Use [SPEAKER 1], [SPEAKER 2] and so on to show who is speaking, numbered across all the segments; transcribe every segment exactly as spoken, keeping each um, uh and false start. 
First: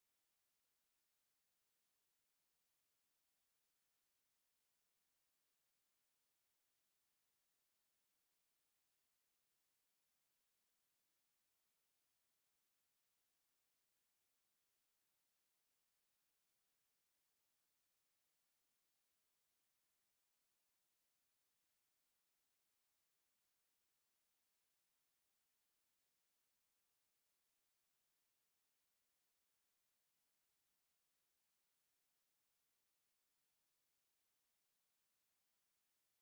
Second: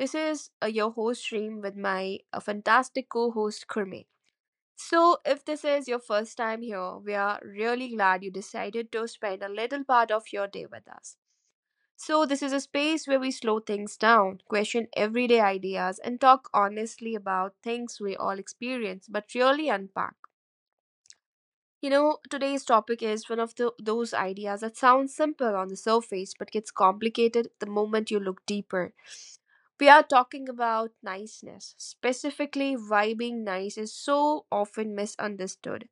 [SPEAKER 1] This is uh, your host stream with my uh, fantastic co-host Kurme. So, if this is your first time here, we are really glad you decided to spend a little part of your day with us. So, this is a space where we slow things down, question everyday ideas, and talk honestly about things we all experience but really unpack. You know, today's topic is one of the, those ideas that sounds simple on the surface but gets complicated the moment you look deeper. We are talking about niceness. Specifically, why being nice is so often misunderstood.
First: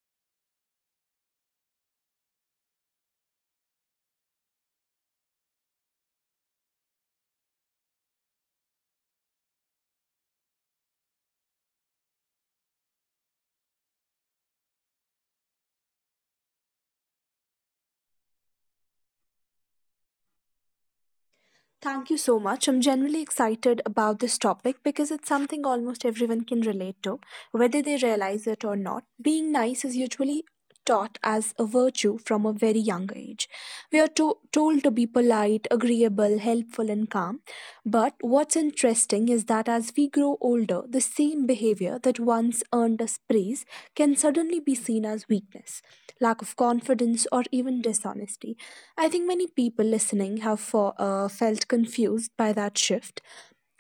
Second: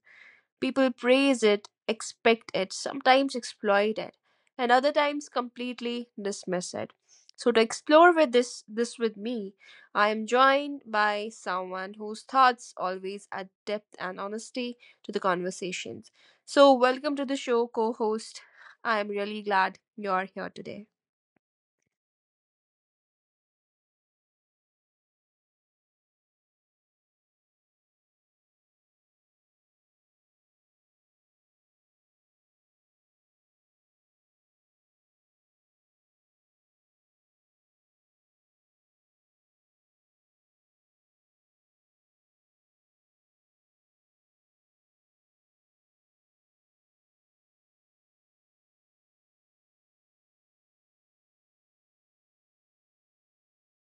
[SPEAKER 1] People praise it, expect it, sometimes exploit it, and other times completely dismiss it. So to explore with this this with me, I am joined by someone whose thoughts always add depth and honesty to the conversations. So welcome to the show, co-host. I am really glad you're here today.
[SPEAKER 2] Thank you so much. I'm generally excited about this topic because it's something almost everyone can relate to, whether they realize it or not. Being nice is usually taught as a virtue from a very young age. We are to- told to be polite, agreeable, helpful, and calm, but what's interesting is that as we grow older, the same behavior that once earned us praise can suddenly be seen as weakness, lack of confidence, or even dishonesty. I think many people listening have for, uh, felt confused by that shift.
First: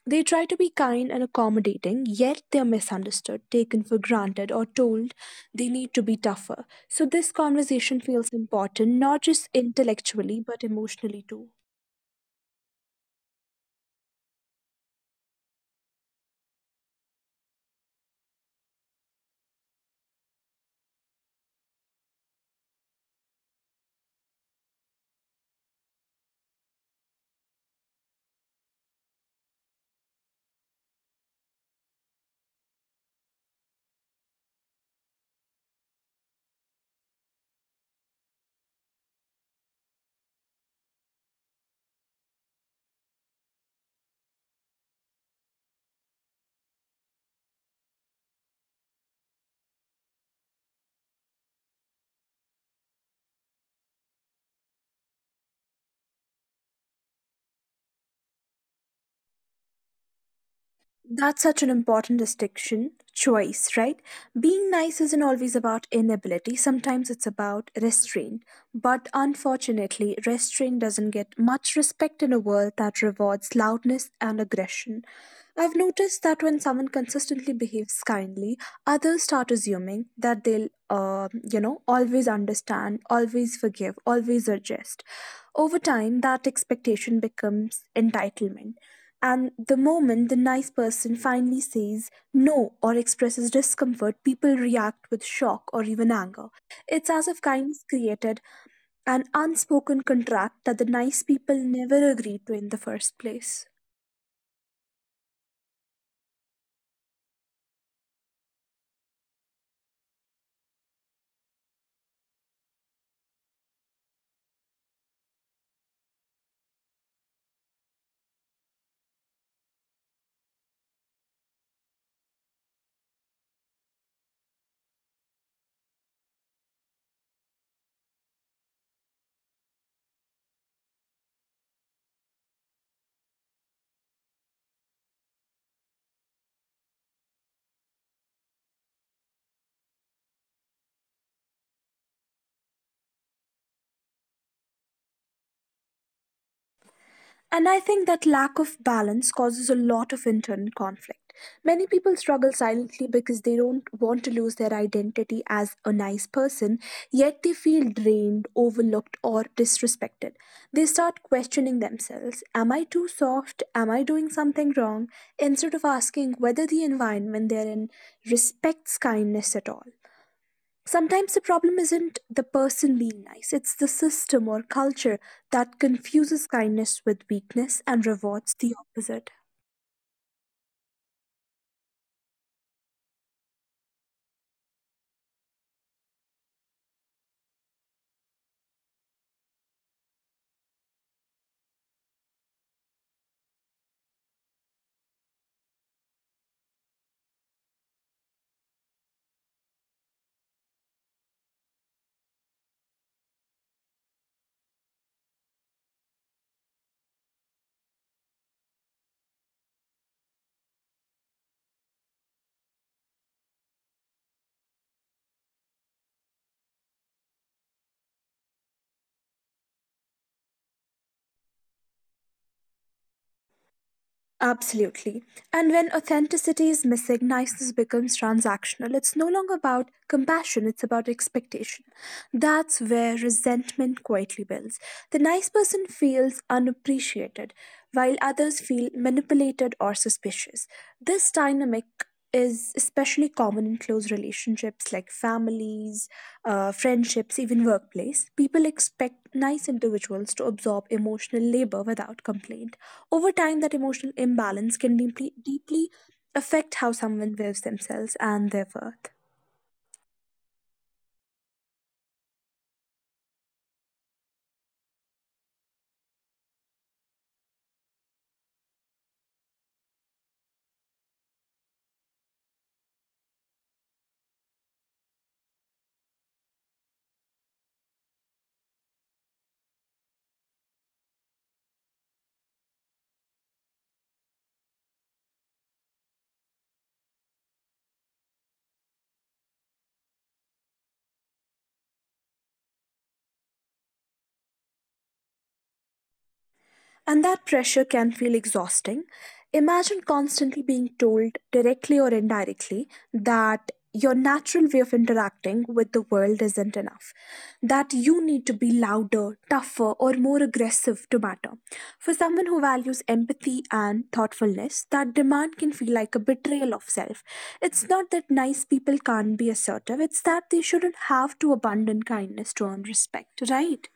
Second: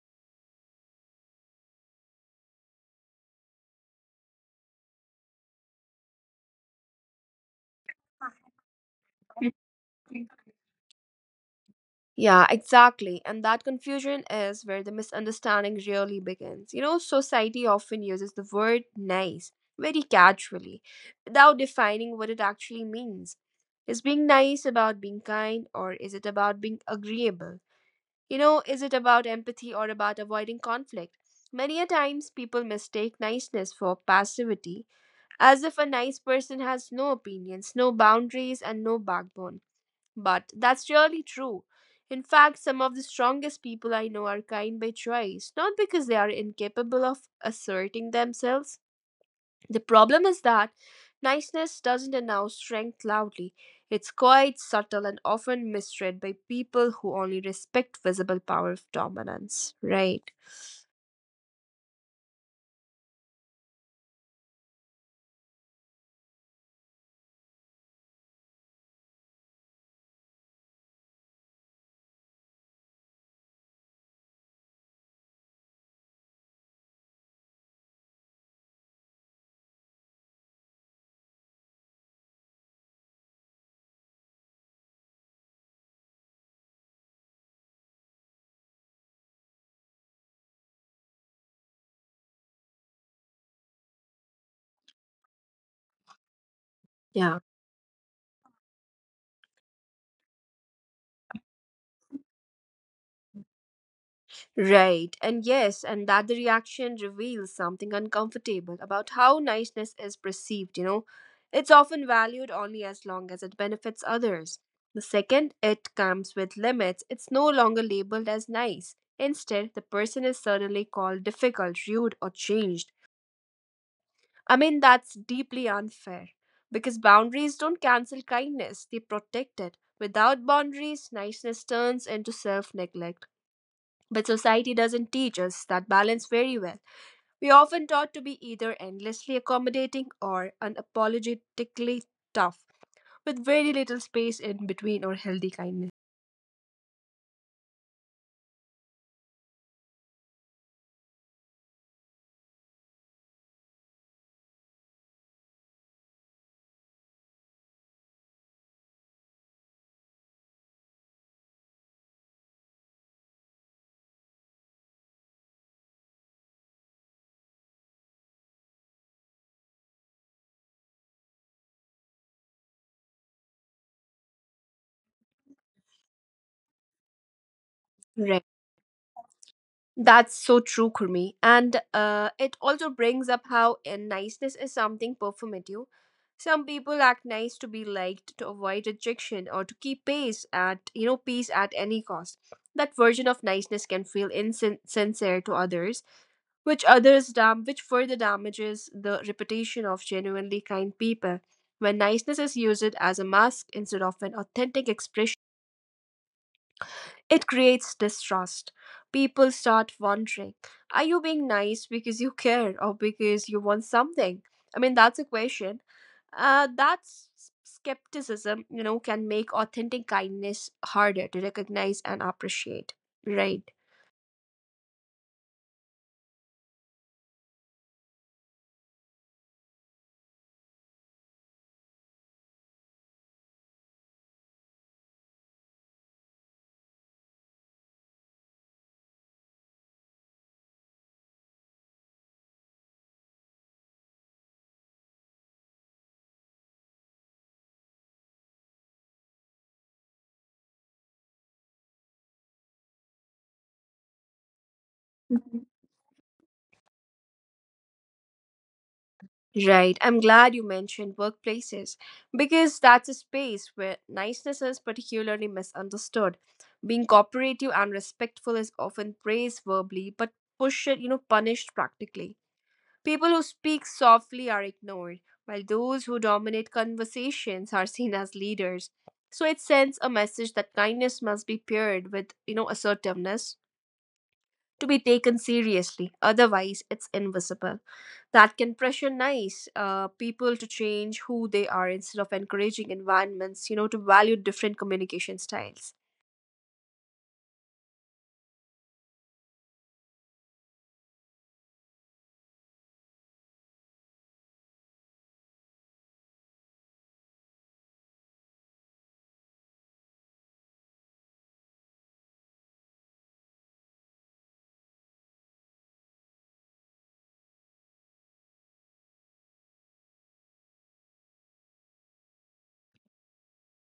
[SPEAKER 2] They try to be kind and accommodating, yet they're misunderstood, taken for granted, or told they need to be tougher. So, this conversation feels important, not just intellectually, but emotionally too.
[SPEAKER 1] Yeah, exactly. And that confusion is where the misunderstanding really begins. You know, society often uses the word nice very casually without defining what it actually means. Is being nice about being kind or is it about being agreeable? You know, is it about empathy or about avoiding conflict? Many a times people mistake niceness for passivity, as if a nice person has no opinions, no boundaries, and no backbone. But that's really true. In fact, some of the strongest people I know are kind by choice, not because they are incapable of asserting themselves. The problem is that niceness doesn't announce strength loudly. It's quite subtle and often misread by people who only respect visible power of dominance, right?
[SPEAKER 2] That's such an important distinction, choice, right? Being nice isn't always about inability, sometimes it's about restraint. But unfortunately, restraint doesn't get much respect in a world that rewards loudness and aggression. I've noticed that when someone consistently behaves kindly, others start assuming that they'll, uh, you know, always understand, always forgive, always adjust. Over time, that expectation becomes entitlement, and the moment the nice person finally says no or expresses discomfort, people react with shock or even anger. It's as if
[SPEAKER 1] Yeah.
[SPEAKER 2] kindness created an unspoken contract that the nice people never agreed to in the first place.
[SPEAKER 1] Right, and yes, and that the reaction reveals something uncomfortable about how niceness is perceived, you know. It's often valued only as long as it benefits others. The second it comes with limits, it's no longer labeled as nice. Instead, the person is suddenly called difficult, rude, or changed. I mean, that's deeply unfair because boundaries don't cancel kindness, they protect it. Without boundaries, niceness turns into self neglect. But society doesn't teach us that balance very well. We are often taught to be either endlessly accommodating or unapologetically tough, with very little space in between or healthy kindness.
[SPEAKER 2] And I think that lack of balance causes a lot of internal conflict. Many people struggle silently because they don't want to lose their identity as a nice person, yet they feel drained, overlooked, or disrespected. They start questioning themselves. Am I too soft? Am I doing something wrong? Instead of asking whether the environment they're in respects kindness at all. Sometimes the problem isn't the person being nice, it's the system or culture that confuses kindness with weakness and
[SPEAKER 1] Right.
[SPEAKER 2] rewards the opposite.
[SPEAKER 1] That's so true, Kurmi. And uh, it also brings up how uh, niceness is something performative. Some people act nice to be liked, to avoid rejection, or to keep pace at you know peace at any cost. That version of niceness can feel insincere to others which others dam which further damages the reputation of genuinely kind people. When niceness is used as a mask instead of an authentic expression, it creates distrust. People start wondering, are you being nice because you care or because you want something? I mean, that's a question. Uh, that's skepticism, you know, can make authentic kindness harder to recognize and appreciate, right?
[SPEAKER 2] Absolutely. And when authenticity is missing, niceness becomes transactional. It's no longer about compassion, it's about expectation. That's where resentment quietly builds. The nice person feels unappreciated, while others feel manipulated or suspicious. This dynamic is especially common in close relationships like families, uh, friendships, even workplace. People expect nice individuals to absorb emotional labor without complaint. Over time, that emotional imbalance can deeply, deeply affect how someone views themselves and their worth.
[SPEAKER 1] Right. I'm glad you mentioned workplaces because that's a space where niceness is particularly misunderstood. Being cooperative and respectful is often praised verbally but pushed, you know, punished practically. People who speak softly are ignored, while those who dominate conversations are seen as leaders. So it sends a message that kindness must be paired with, you know, assertiveness to be taken seriously. Otherwise, it's invisible. That can pressure nice, uh, people to change who they are instead of encouraging environments you know to value different communication styles.
[SPEAKER 2] And that pressure can feel exhausting. Imagine constantly being told, directly or indirectly, that your natural way of interacting with the world isn't enough, that you need to be louder, tougher, or more aggressive to matter. For someone who values empathy and thoughtfulness, that demand can feel like a betrayal of self. It's not that nice people can't be assertive, it's that they shouldn't have to abandon kindness to earn respect, right?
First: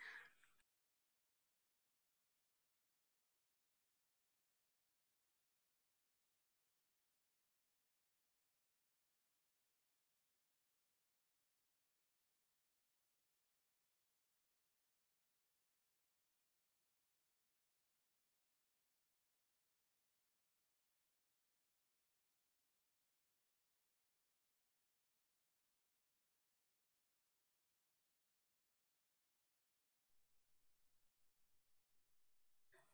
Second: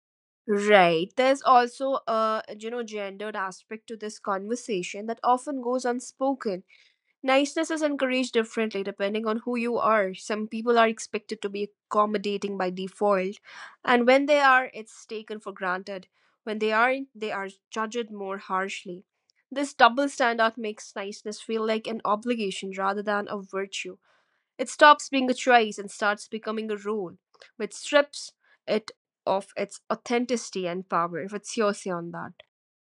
[SPEAKER 1] Right, there's also a you know gendered aspect to this conversation that often goes unspoken. Niceness is encouraged differently depending on who you are. Some people are expected to be accommodating by default, and when they are, it's taken for granted. When they aren't, they are judged more harshly. This double standard makes niceness feel like an obligation rather than a virtue. It stops being a choice and starts becoming a rule, which strips it of its authenticity and power. What's your say on that?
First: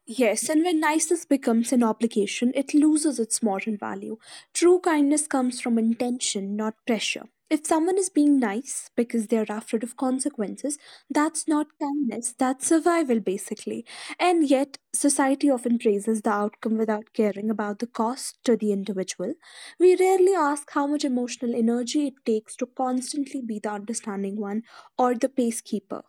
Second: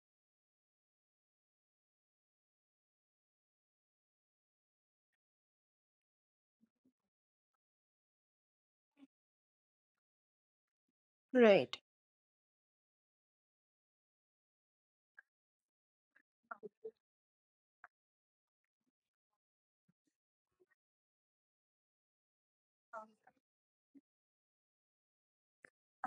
[SPEAKER 2] Yes, and when niceness becomes an obligation, it loses its moral value. True kindness comes from intention, not pressure. If someone is being nice because they are afraid of consequences, that's not
[SPEAKER 1] Right.
[SPEAKER 2] kindness, that's survival basically. And yet, society often praises the outcome without caring about the cost to the individual. We rarely ask how much emotional energy it takes to constantly be the understanding one or the pacekeeper.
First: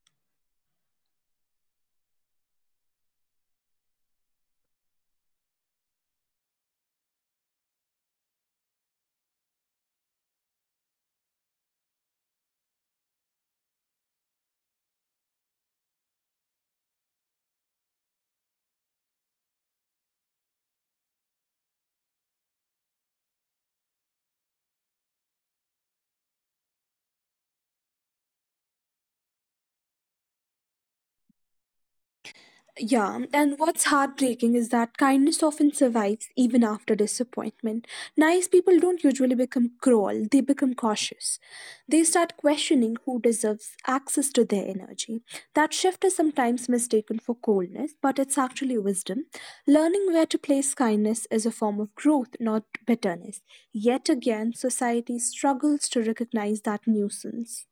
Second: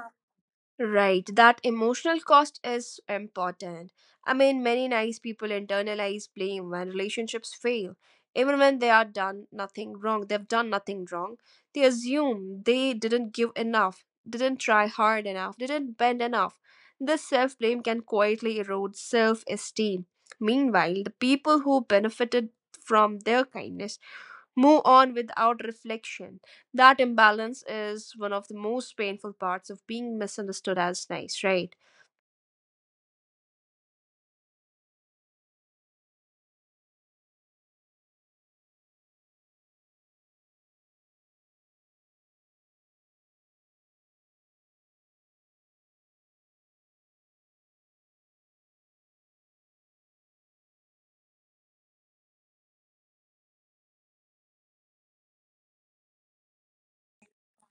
[SPEAKER 1] Right, that emotional cost is important. I mean, many nice people internalize blame when relationships fail. Even when they are done nothing wrong, they've done nothing wrong, they assume they didn't give enough, didn't try hard enough, didn't bend enough. This self blame can quietly erode self esteem. Meanwhile, the people who benefited from their kindness move on without reflection. That imbalance is one of the most painful parts of being misunderstood as nice, right?
[SPEAKER 2] Yeah, and what's heartbreaking is that kindness often survives even after disappointment. Nice people don't usually become cruel, they become cautious. They start questioning who deserves access to their energy. That shift is sometimes mistaken for coldness, but it's actually wisdom. Learning where to place kindness is a form of growth, not bitterness. Yet again, society struggles to recognize that nuisance.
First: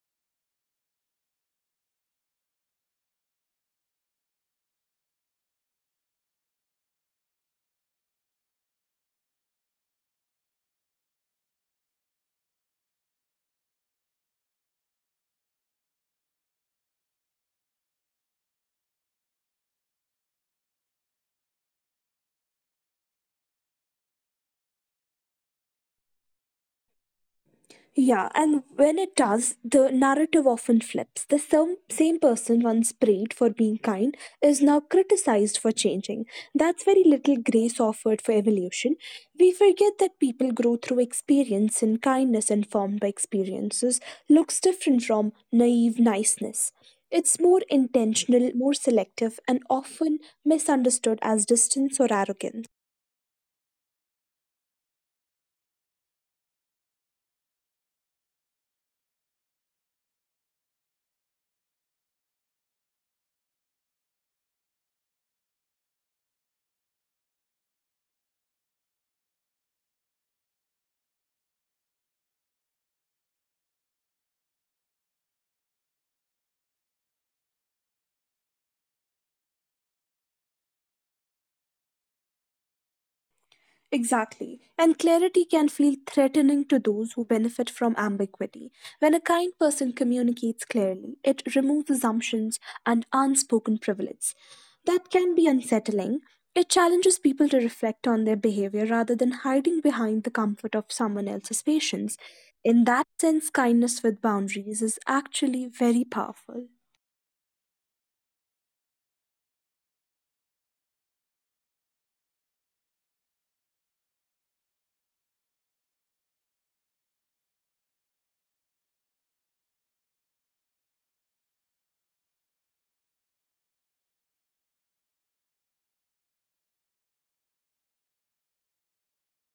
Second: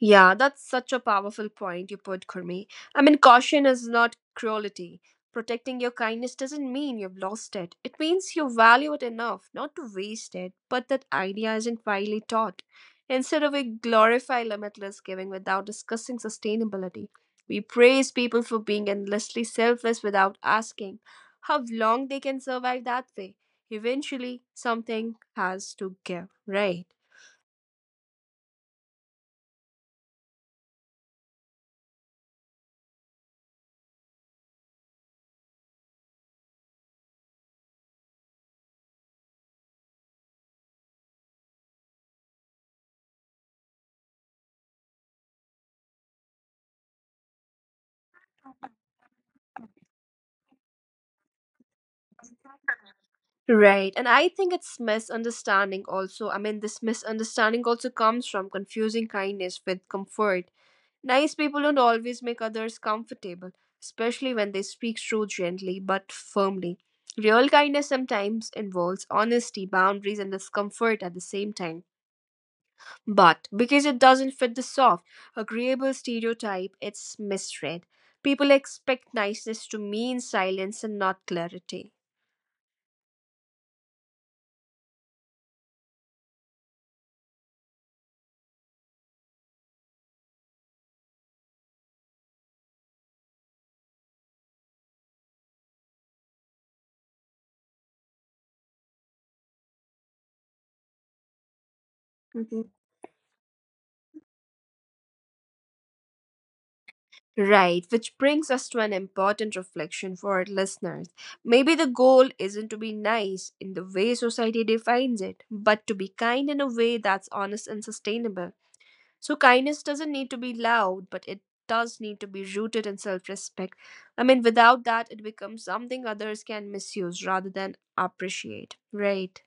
[SPEAKER 1] Yeah, that's such a powerful point you put, Kurmi. I mean, caution is not cruelty. Protecting your kindness doesn't mean you've lost it. It means you value it enough not to waste it, but that idea isn't widely taught. Instead of we glorify limitless giving without discussing sustainability, we praise people for being endlessly selfless without asking how long they can survive that way. Eventually, something has to give, right?
[SPEAKER 2] Yeah, and when it does, the narrative often flips. The same, same person once prayed for being kind is now criticized for changing. That's very little grace offered for evolution. We forget that people grow through experience, and kindness informed by experiences looks different from naive niceness. It's more intentional, more selective, and often misunderstood as distance or arrogance.
[SPEAKER 1] Right. And I think it's misunderstanding also. I mean, this misunderstanding also comes from confusing kindness with comfort. Nice people don't always make others comfortable, especially when they speak truth gently but firmly. Real kindness sometimes involves honesty, boundaries, and discomfort at the same time. But because it doesn't fit the soft, agreeable stereotype, it's misread. People expect niceness to mean silence and not clarity.
[SPEAKER 2] Exactly. And clarity can feel threatening to those who benefit from ambiguity. When a kind person communicates clearly, it removes assumptions and unspoken privilege. That can be unsettling. It challenges people to reflect on their behavior rather than hiding behind the comfort of someone else's patience.
[SPEAKER 1] Mhm.
[SPEAKER 2] In that sense, kindness with boundaries is actually very powerful.
[SPEAKER 1] Right, which brings us to an important reflection for our listeners. Maybe the goal isn't to be nice in the way society defines it, but to be kind in a way that's honest and sustainable. So kindness doesn't need to be loud, but it does need to be rooted in self respect. I mean, without that, it becomes something others can misuse rather than appreciate, right?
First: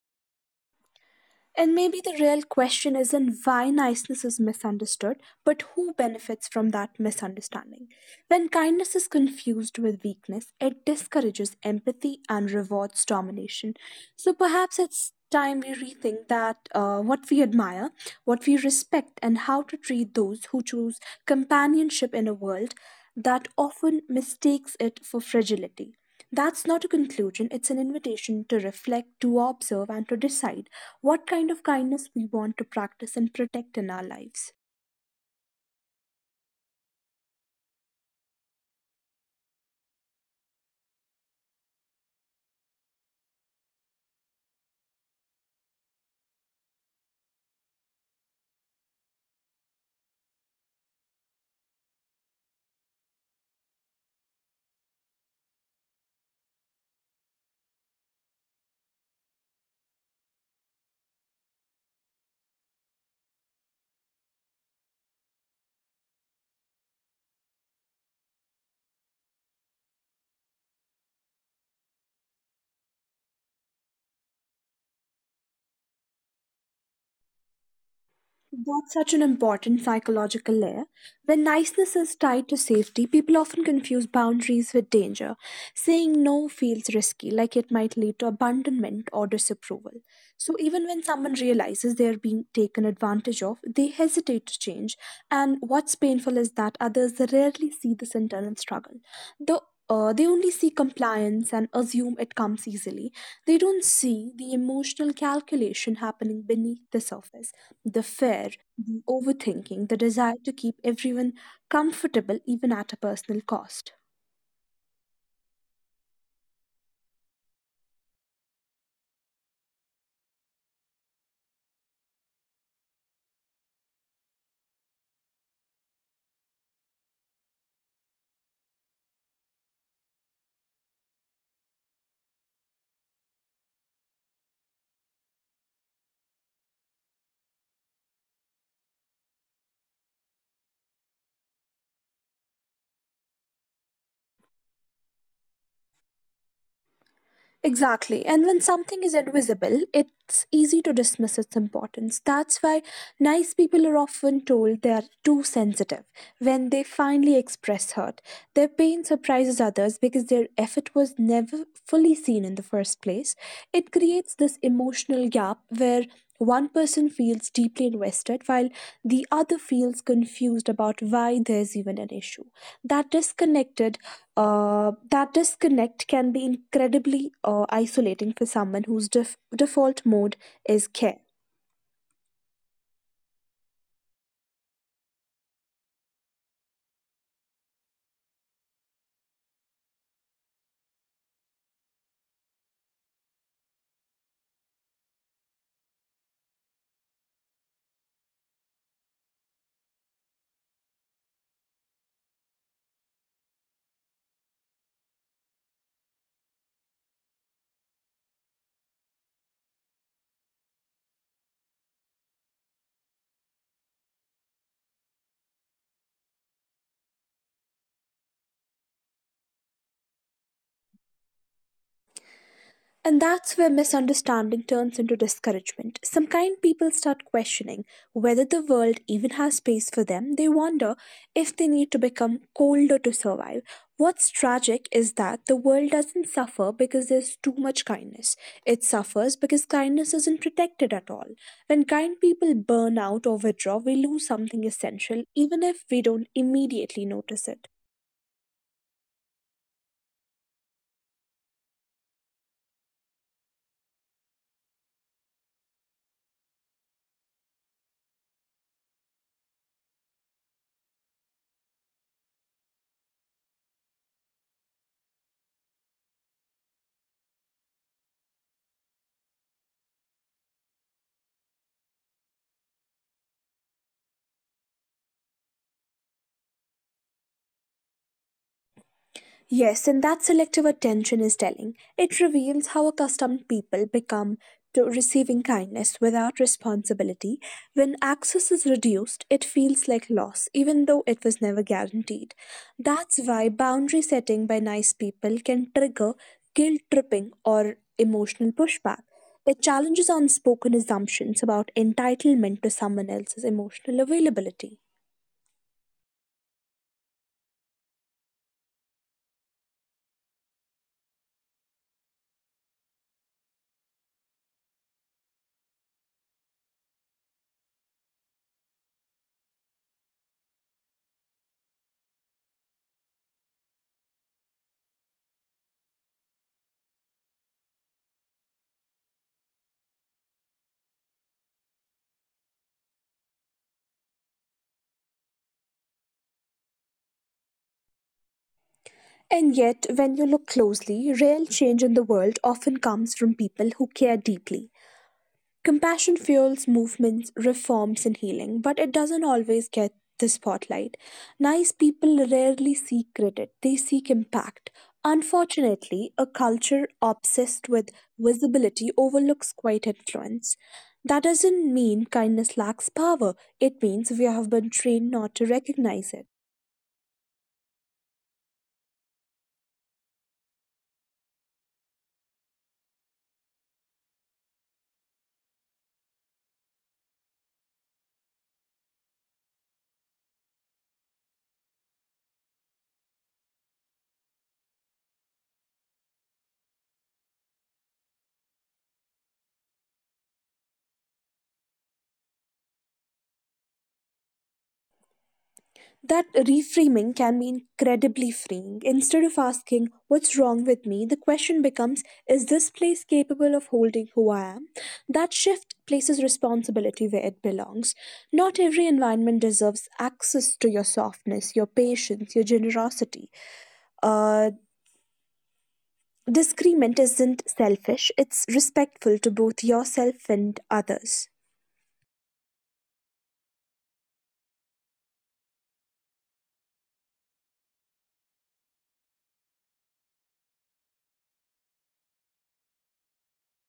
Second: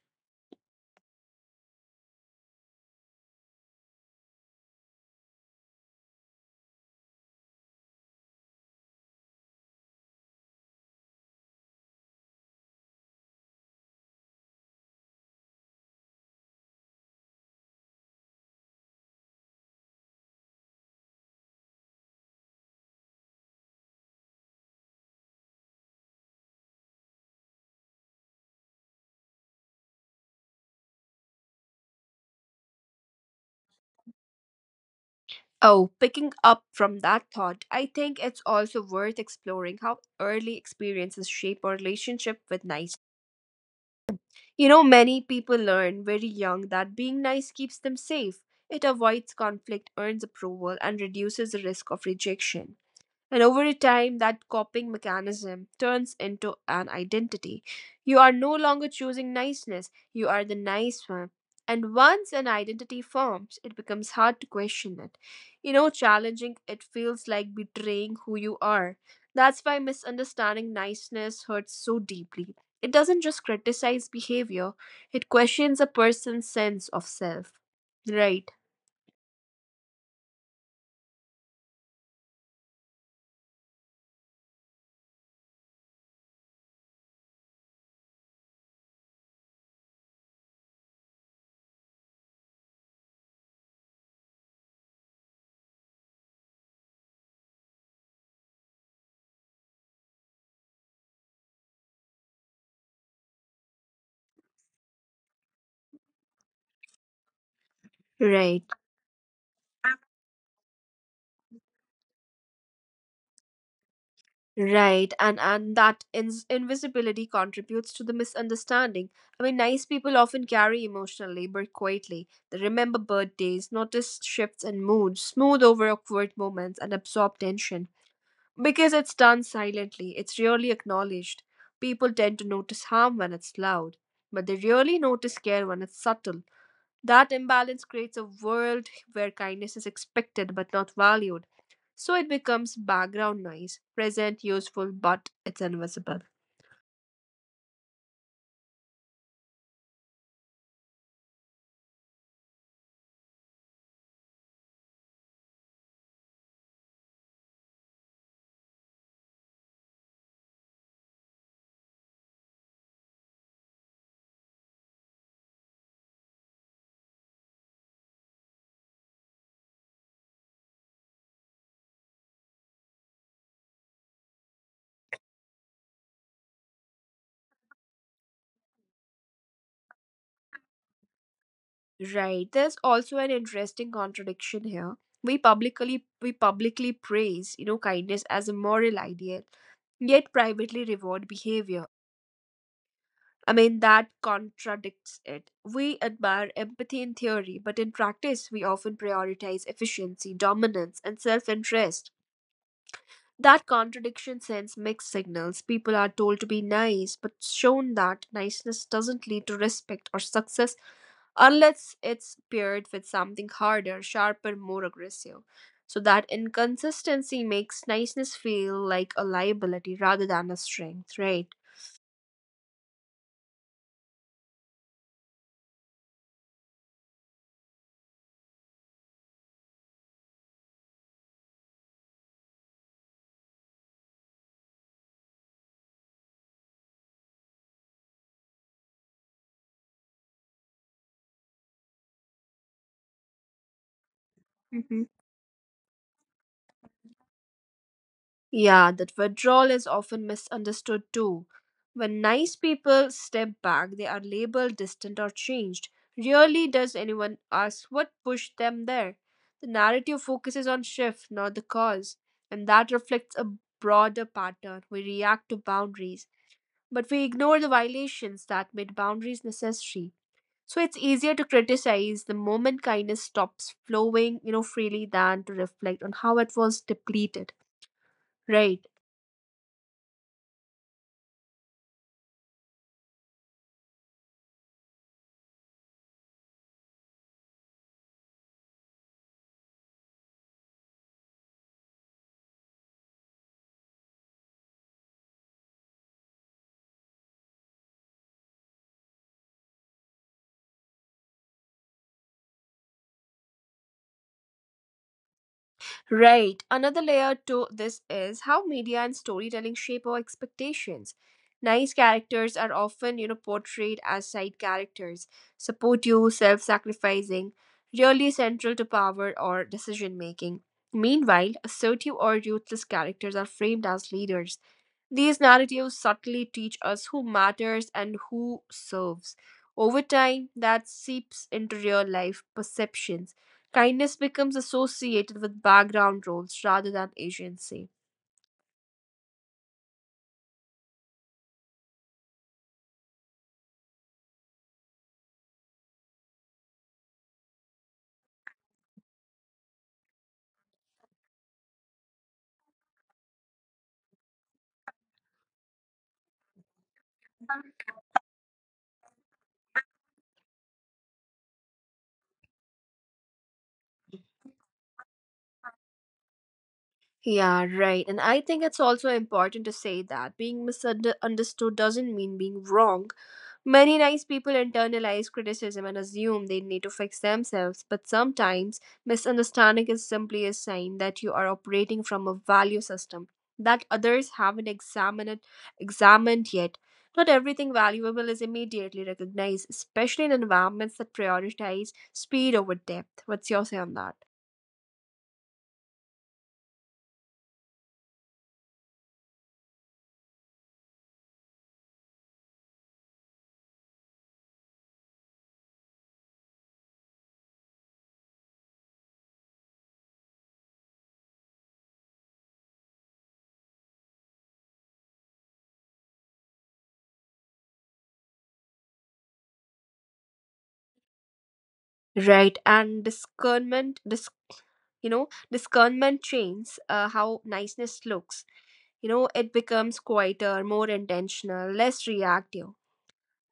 [SPEAKER 2] And maybe the real question isn't why niceness is misunderstood, but who benefits from that misunderstanding. When kindness is confused with weakness, it discourages empathy and rewards domination. So perhaps it's time we rethink that uh, what we admire, what we respect, and how to treat those who choose companionship in a world that often mistakes it for fragility. That's not a conclusion, it's an invitation to reflect, to observe, and to decide what kind of kindness we want to practice and protect in our lives.
[SPEAKER 1] Oh, picking up from that thought, I think it's also worth exploring how early experiences shape our relationship with nice. You know, many people learn very young that being nice keeps them safe. It avoids conflict, earns approval, and reduces the risk of rejection. And over a time, that coping mechanism turns into an identity. You are no longer choosing niceness, you are the nice one. And once an identity forms, it becomes hard to question it. You know, challenging it feels like betraying who you are. That's why misunderstanding niceness hurts so deeply. It doesn't just criticize behavior, it questions a person's sense of self. Right,
[SPEAKER 2] That's such an important psychological layer. When niceness is tied to safety, people often confuse boundaries with danger. Saying no feels risky, like it might lead to abandonment or disapproval. So, even when someone realizes they are being taken advantage of, they hesitate to change. And what's painful is that others rarely see this internal struggle. the uh, they only see compliance and assume it comes easily. They don't see the emotional calculation happening beneath the surface, the fear,
[SPEAKER 1] right.
[SPEAKER 2] the overthinking, the desire to keep everyone comfortable even at a personal cost.
[SPEAKER 1] Right, and and that ins invisibility contributes to the misunderstanding. I mean, nice people often carry emotional labor quietly. They remember birthdays, notice shifts in moods, smooth over awkward moments, and absorb tension. Because it's done silently, it's rarely acknowledged. People tend to notice harm when it's loud, but they rarely notice care when it's subtle. That imbalance creates a world where kindness is expected but not valued. So it becomes background noise, present, useful, but it's invisible.
[SPEAKER 2] Exactly. And when something is invisible, it's easy to dismiss its importance. That's why nice people are often told they are too sensitive when they finally express hurt. Their pain surprises others because their effort was never fully seen in the first place. It creates this emotional gap where one person feels deeply invested while the other feels confused about why there's even an issue. That disconnected, uh, that disconnect can be incredibly uh, isolating for someone whose def- default mode is care.
[SPEAKER 1] Right. There's also an interesting contradiction here. We publicly we publicly praise, you know, kindness as a moral ideal, yet privately reward behavior. I mean that contradicts it. We admire empathy in theory, but in practice we often prioritize efficiency, dominance, and self-interest. That contradiction sends mixed signals. People are told to be nice, but shown that niceness doesn't lead to respect or success unless it's paired with something harder, sharper, more aggressive. So that inconsistency makes niceness feel like a liability rather than a strength, right?
[SPEAKER 2] And that's where misunderstanding turns into discouragement. Some kind people start questioning whether the world even has space for them. They wonder if they need to become colder to survive. What's tragic is that the world doesn't suffer because there's too much kindness. It suffers because kindness isn't protected at all. When kind people burn out or withdraw, we lose something
[SPEAKER 1] Mhm.
[SPEAKER 2] essential, even if we don't immediately notice it.
[SPEAKER 1] Yeah, that withdrawal is often misunderstood too. When nice people step back, they are labeled distant or changed. Rarely does anyone ask what pushed them there. The narrative focuses on shift, not the cause, and that reflects a broader pattern. We react to boundaries, but we ignore the violations that made boundaries necessary. So it's easier to criticize the moment kindness stops flowing, you know, freely than to reflect on how it was depleted. Right.
[SPEAKER 2] Yes, and that selective attention is telling. It reveals how accustomed people become to receiving kindness without responsibility. When access is reduced, it feels like loss, even though it was never guaranteed. That's why boundary setting by nice people can trigger guilt tripping or emotional pushback. It challenges unspoken assumptions about entitlement to someone else's emotional availability.
[SPEAKER 1] Right. Another layer to this is how media and storytelling shape our expectations. Nice characters are often, you know, portrayed as side characters, supportive, self sacrificing, really central to power or decision making. Meanwhile, assertive or ruthless characters are framed as leaders. These narratives subtly teach us who matters and who serves. Over time, that seeps into real life perceptions. Kindness becomes associated with background roles rather than agency.
[SPEAKER 2] And yet, when you look closely, real change in the world often comes from people who care deeply. Compassion fuels movements, reforms, and healing, but it doesn't always get the spotlight. Nice people rarely seek credit, they seek impact. Unfortunately, a culture obsessed with visibility overlooks quiet influence. That doesn't mean kindness lacks power, it means we have been trained not to recognize it.
[SPEAKER 1] Yeah, right. And I think it's also important to say that being misunderstood doesn't mean being wrong. Many nice people internalize criticism and assume they need to fix themselves, but sometimes misunderstanding is simply a sign that you are operating from a value system that others haven't examined it- examined yet. Not everything valuable is immediately recognized, especially in environments that prioritize speed over depth. What's your say on that?
[SPEAKER 2] That reframing can be incredibly freeing. Instead of asking, "What's wrong with me?" the question becomes, "Is this place capable of holding who I am?" That shift places responsibility where it belongs. Not every environment deserves access to your softness, your patience, your generosity. Uh, Disagreement isn't selfish, it's respectful to both yourself and others.
[SPEAKER 1] Right, and discernment you know, discernment changes uh, how niceness looks. You know, it becomes quieter, more intentional, less reactive.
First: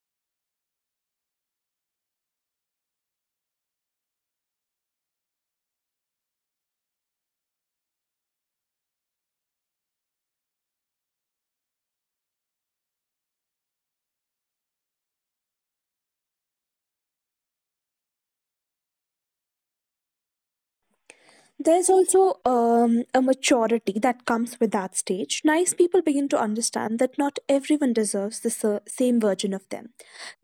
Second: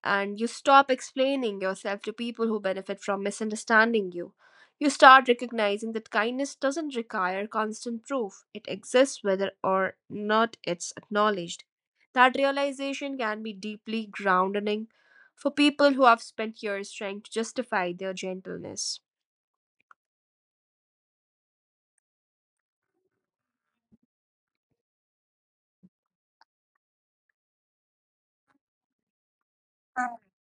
[SPEAKER 1] And you stop explaining yourself to people who benefit from misunderstanding you. You start recognizing that kindness doesn't require constant proof, it exists whether or not it's acknowledged. That realization can be deeply grounding for people who have spent years trying to justify their gentleness.
[SPEAKER 2] There's also um, a maturity that comes with that stage. Nice people begin to understand that not everyone deserves the ser- same version of them.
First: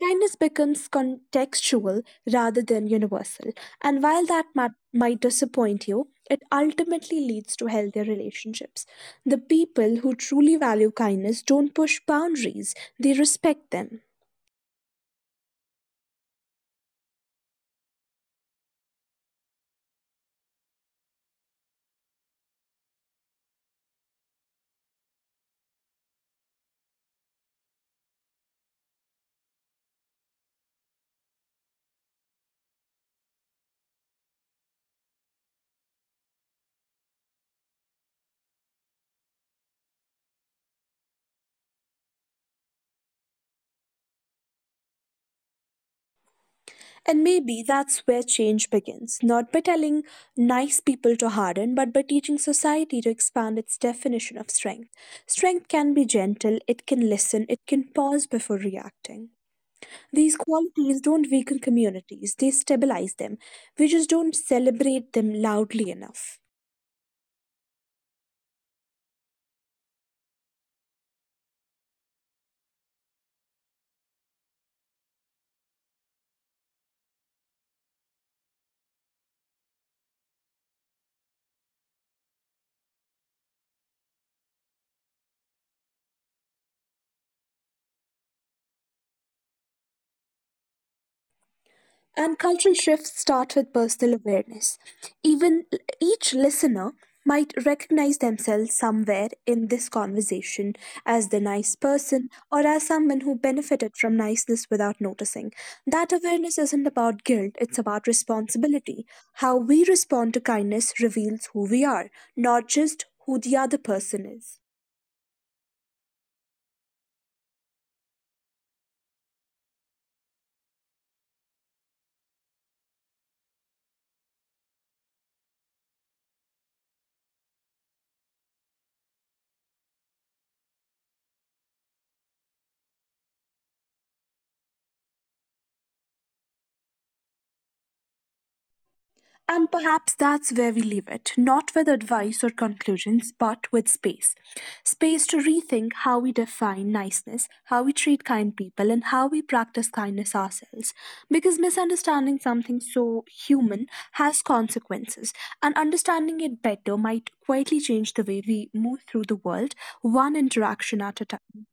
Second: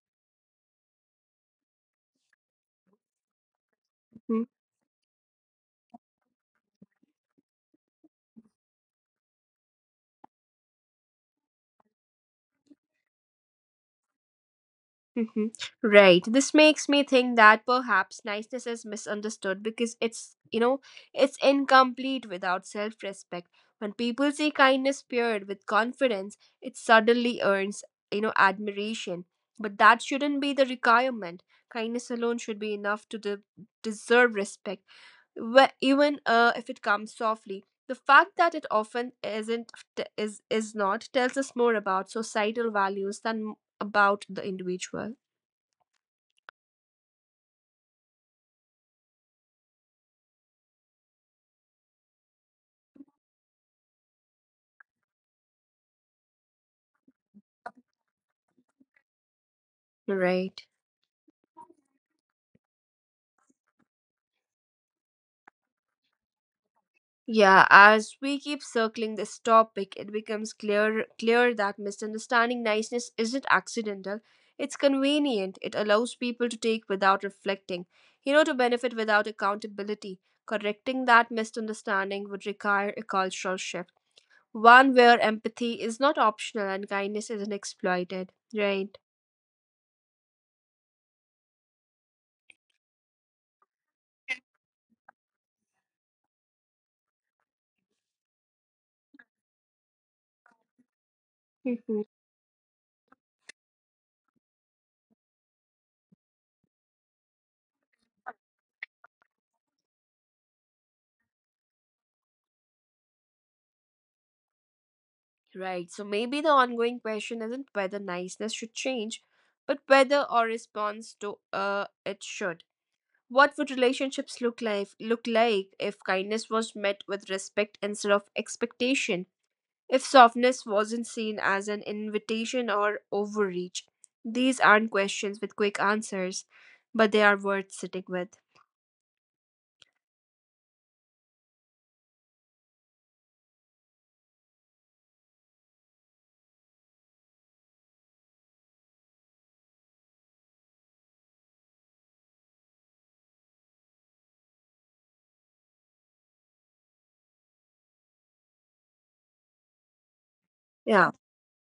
[SPEAKER 2] Kindness becomes contextual rather than universal. And while that ma- might disappoint you, it ultimately leads to healthier relationships. The people who truly value kindness don't push boundaries, they respect them.
[SPEAKER 1] Hmm. Right. This makes me think that perhaps niceness is misunderstood because it's, you know, it's incomplete without self respect. When people see kindness paired with confidence, it suddenly earns, you know, admiration. But that shouldn't be the requirement. Kindness alone should be enough to de- deserve respect, wh- even uh, if it comes softly. The fact that it often isn't t- is is not tells us more about societal values than about the individual.
[SPEAKER 2] And maybe that's where change begins, not by telling nice people to harden, but by teaching society to expand its definition of strength. Strength can be gentle, it can listen, it can pause before reacting. These
[SPEAKER 1] Right.
[SPEAKER 2] qualities don't weaken communities, they stabilize them. We just don't celebrate them loudly enough.
[SPEAKER 1] Yeah, as we keep circling this topic, it becomes clear clear that misunderstanding niceness isn't accidental. It's convenient. It allows people to take without reflecting, you know, to benefit without accountability. Correcting that misunderstanding would require a cultural shift, one where empathy is not optional and kindness isn't exploited. Right.
[SPEAKER 2] And cultural shifts start with personal awareness. Even each listener might recognize themselves somewhere in this conversation as the nice person or as someone who benefited from niceness without noticing. That awareness isn't about guilt, it's about responsibility. How we respond to kindness reveals who we are, not just who the other person is.
[SPEAKER 1] Right. So maybe the ongoing question isn't whether niceness should change, but whether our response to uh it should. What would relationships look like look like if kindness was met with respect instead of expectation? If softness wasn't seen as an invitation or overreach? These aren't questions with quick answers, but they are worth sitting with.
[SPEAKER 2] And perhaps that's where we leave it, not with advice or conclusions, but with space. Space to rethink how we define niceness, how we treat kind people, and how we practice kindness ourselves. Because misunderstanding something so human has consequences, and understanding it better might quietly change the way we move through the world, one interaction
[SPEAKER 1] Yeah.
[SPEAKER 2] at a time.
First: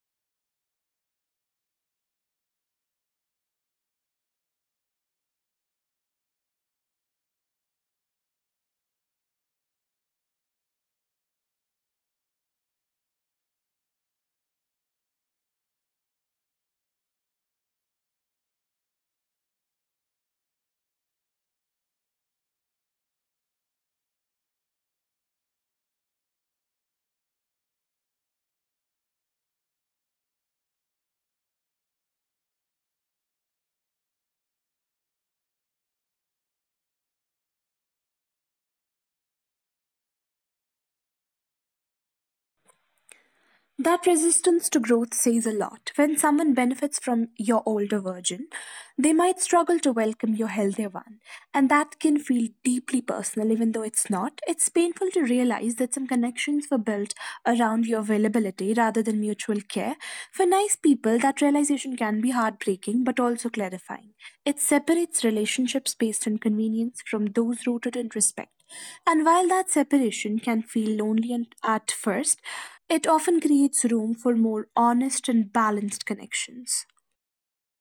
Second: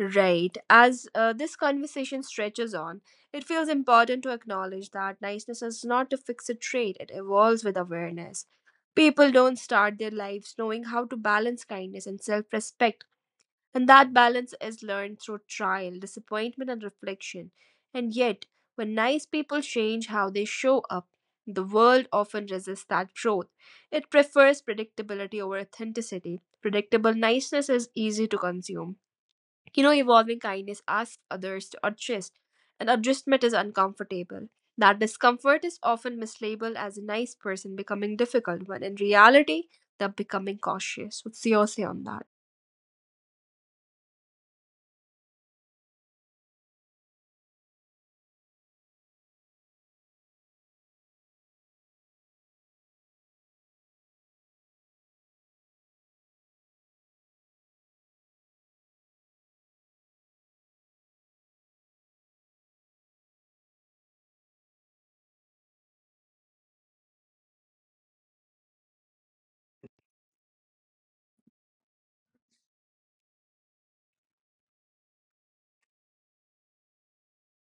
[SPEAKER 1] Right. As uh, this conversation stretches on, it feels important to acknowledge that niceness is not a fixed trait, it evolves with awareness. People don't start their lives knowing how to balance kindness and self respect, and that balance is learned through trial, disappointment, and reflection. And yet, when nice people change how they show up, the world often resists that growth. It prefers predictability over authenticity. Predictable niceness is easy to consume, you know, evolving kindness asks others to adjust, and adjustment is uncomfortable. That discomfort is often mislabeled as a nice person becoming difficult, when in reality, they're becoming cautious. What's your say on that?
[SPEAKER 2] That resistance to growth says a lot. When someone benefits from your older version, they might struggle to welcome your healthier one. And that can feel deeply personal, even though it's not. It's painful to realize that some connections were built around your availability rather than mutual care. For nice people, that realization can be heartbreaking but also clarifying. It separates relationships based on convenience from those rooted in respect. And while that separation can feel lonely and at first, it often creates room for more honest and balanced connections.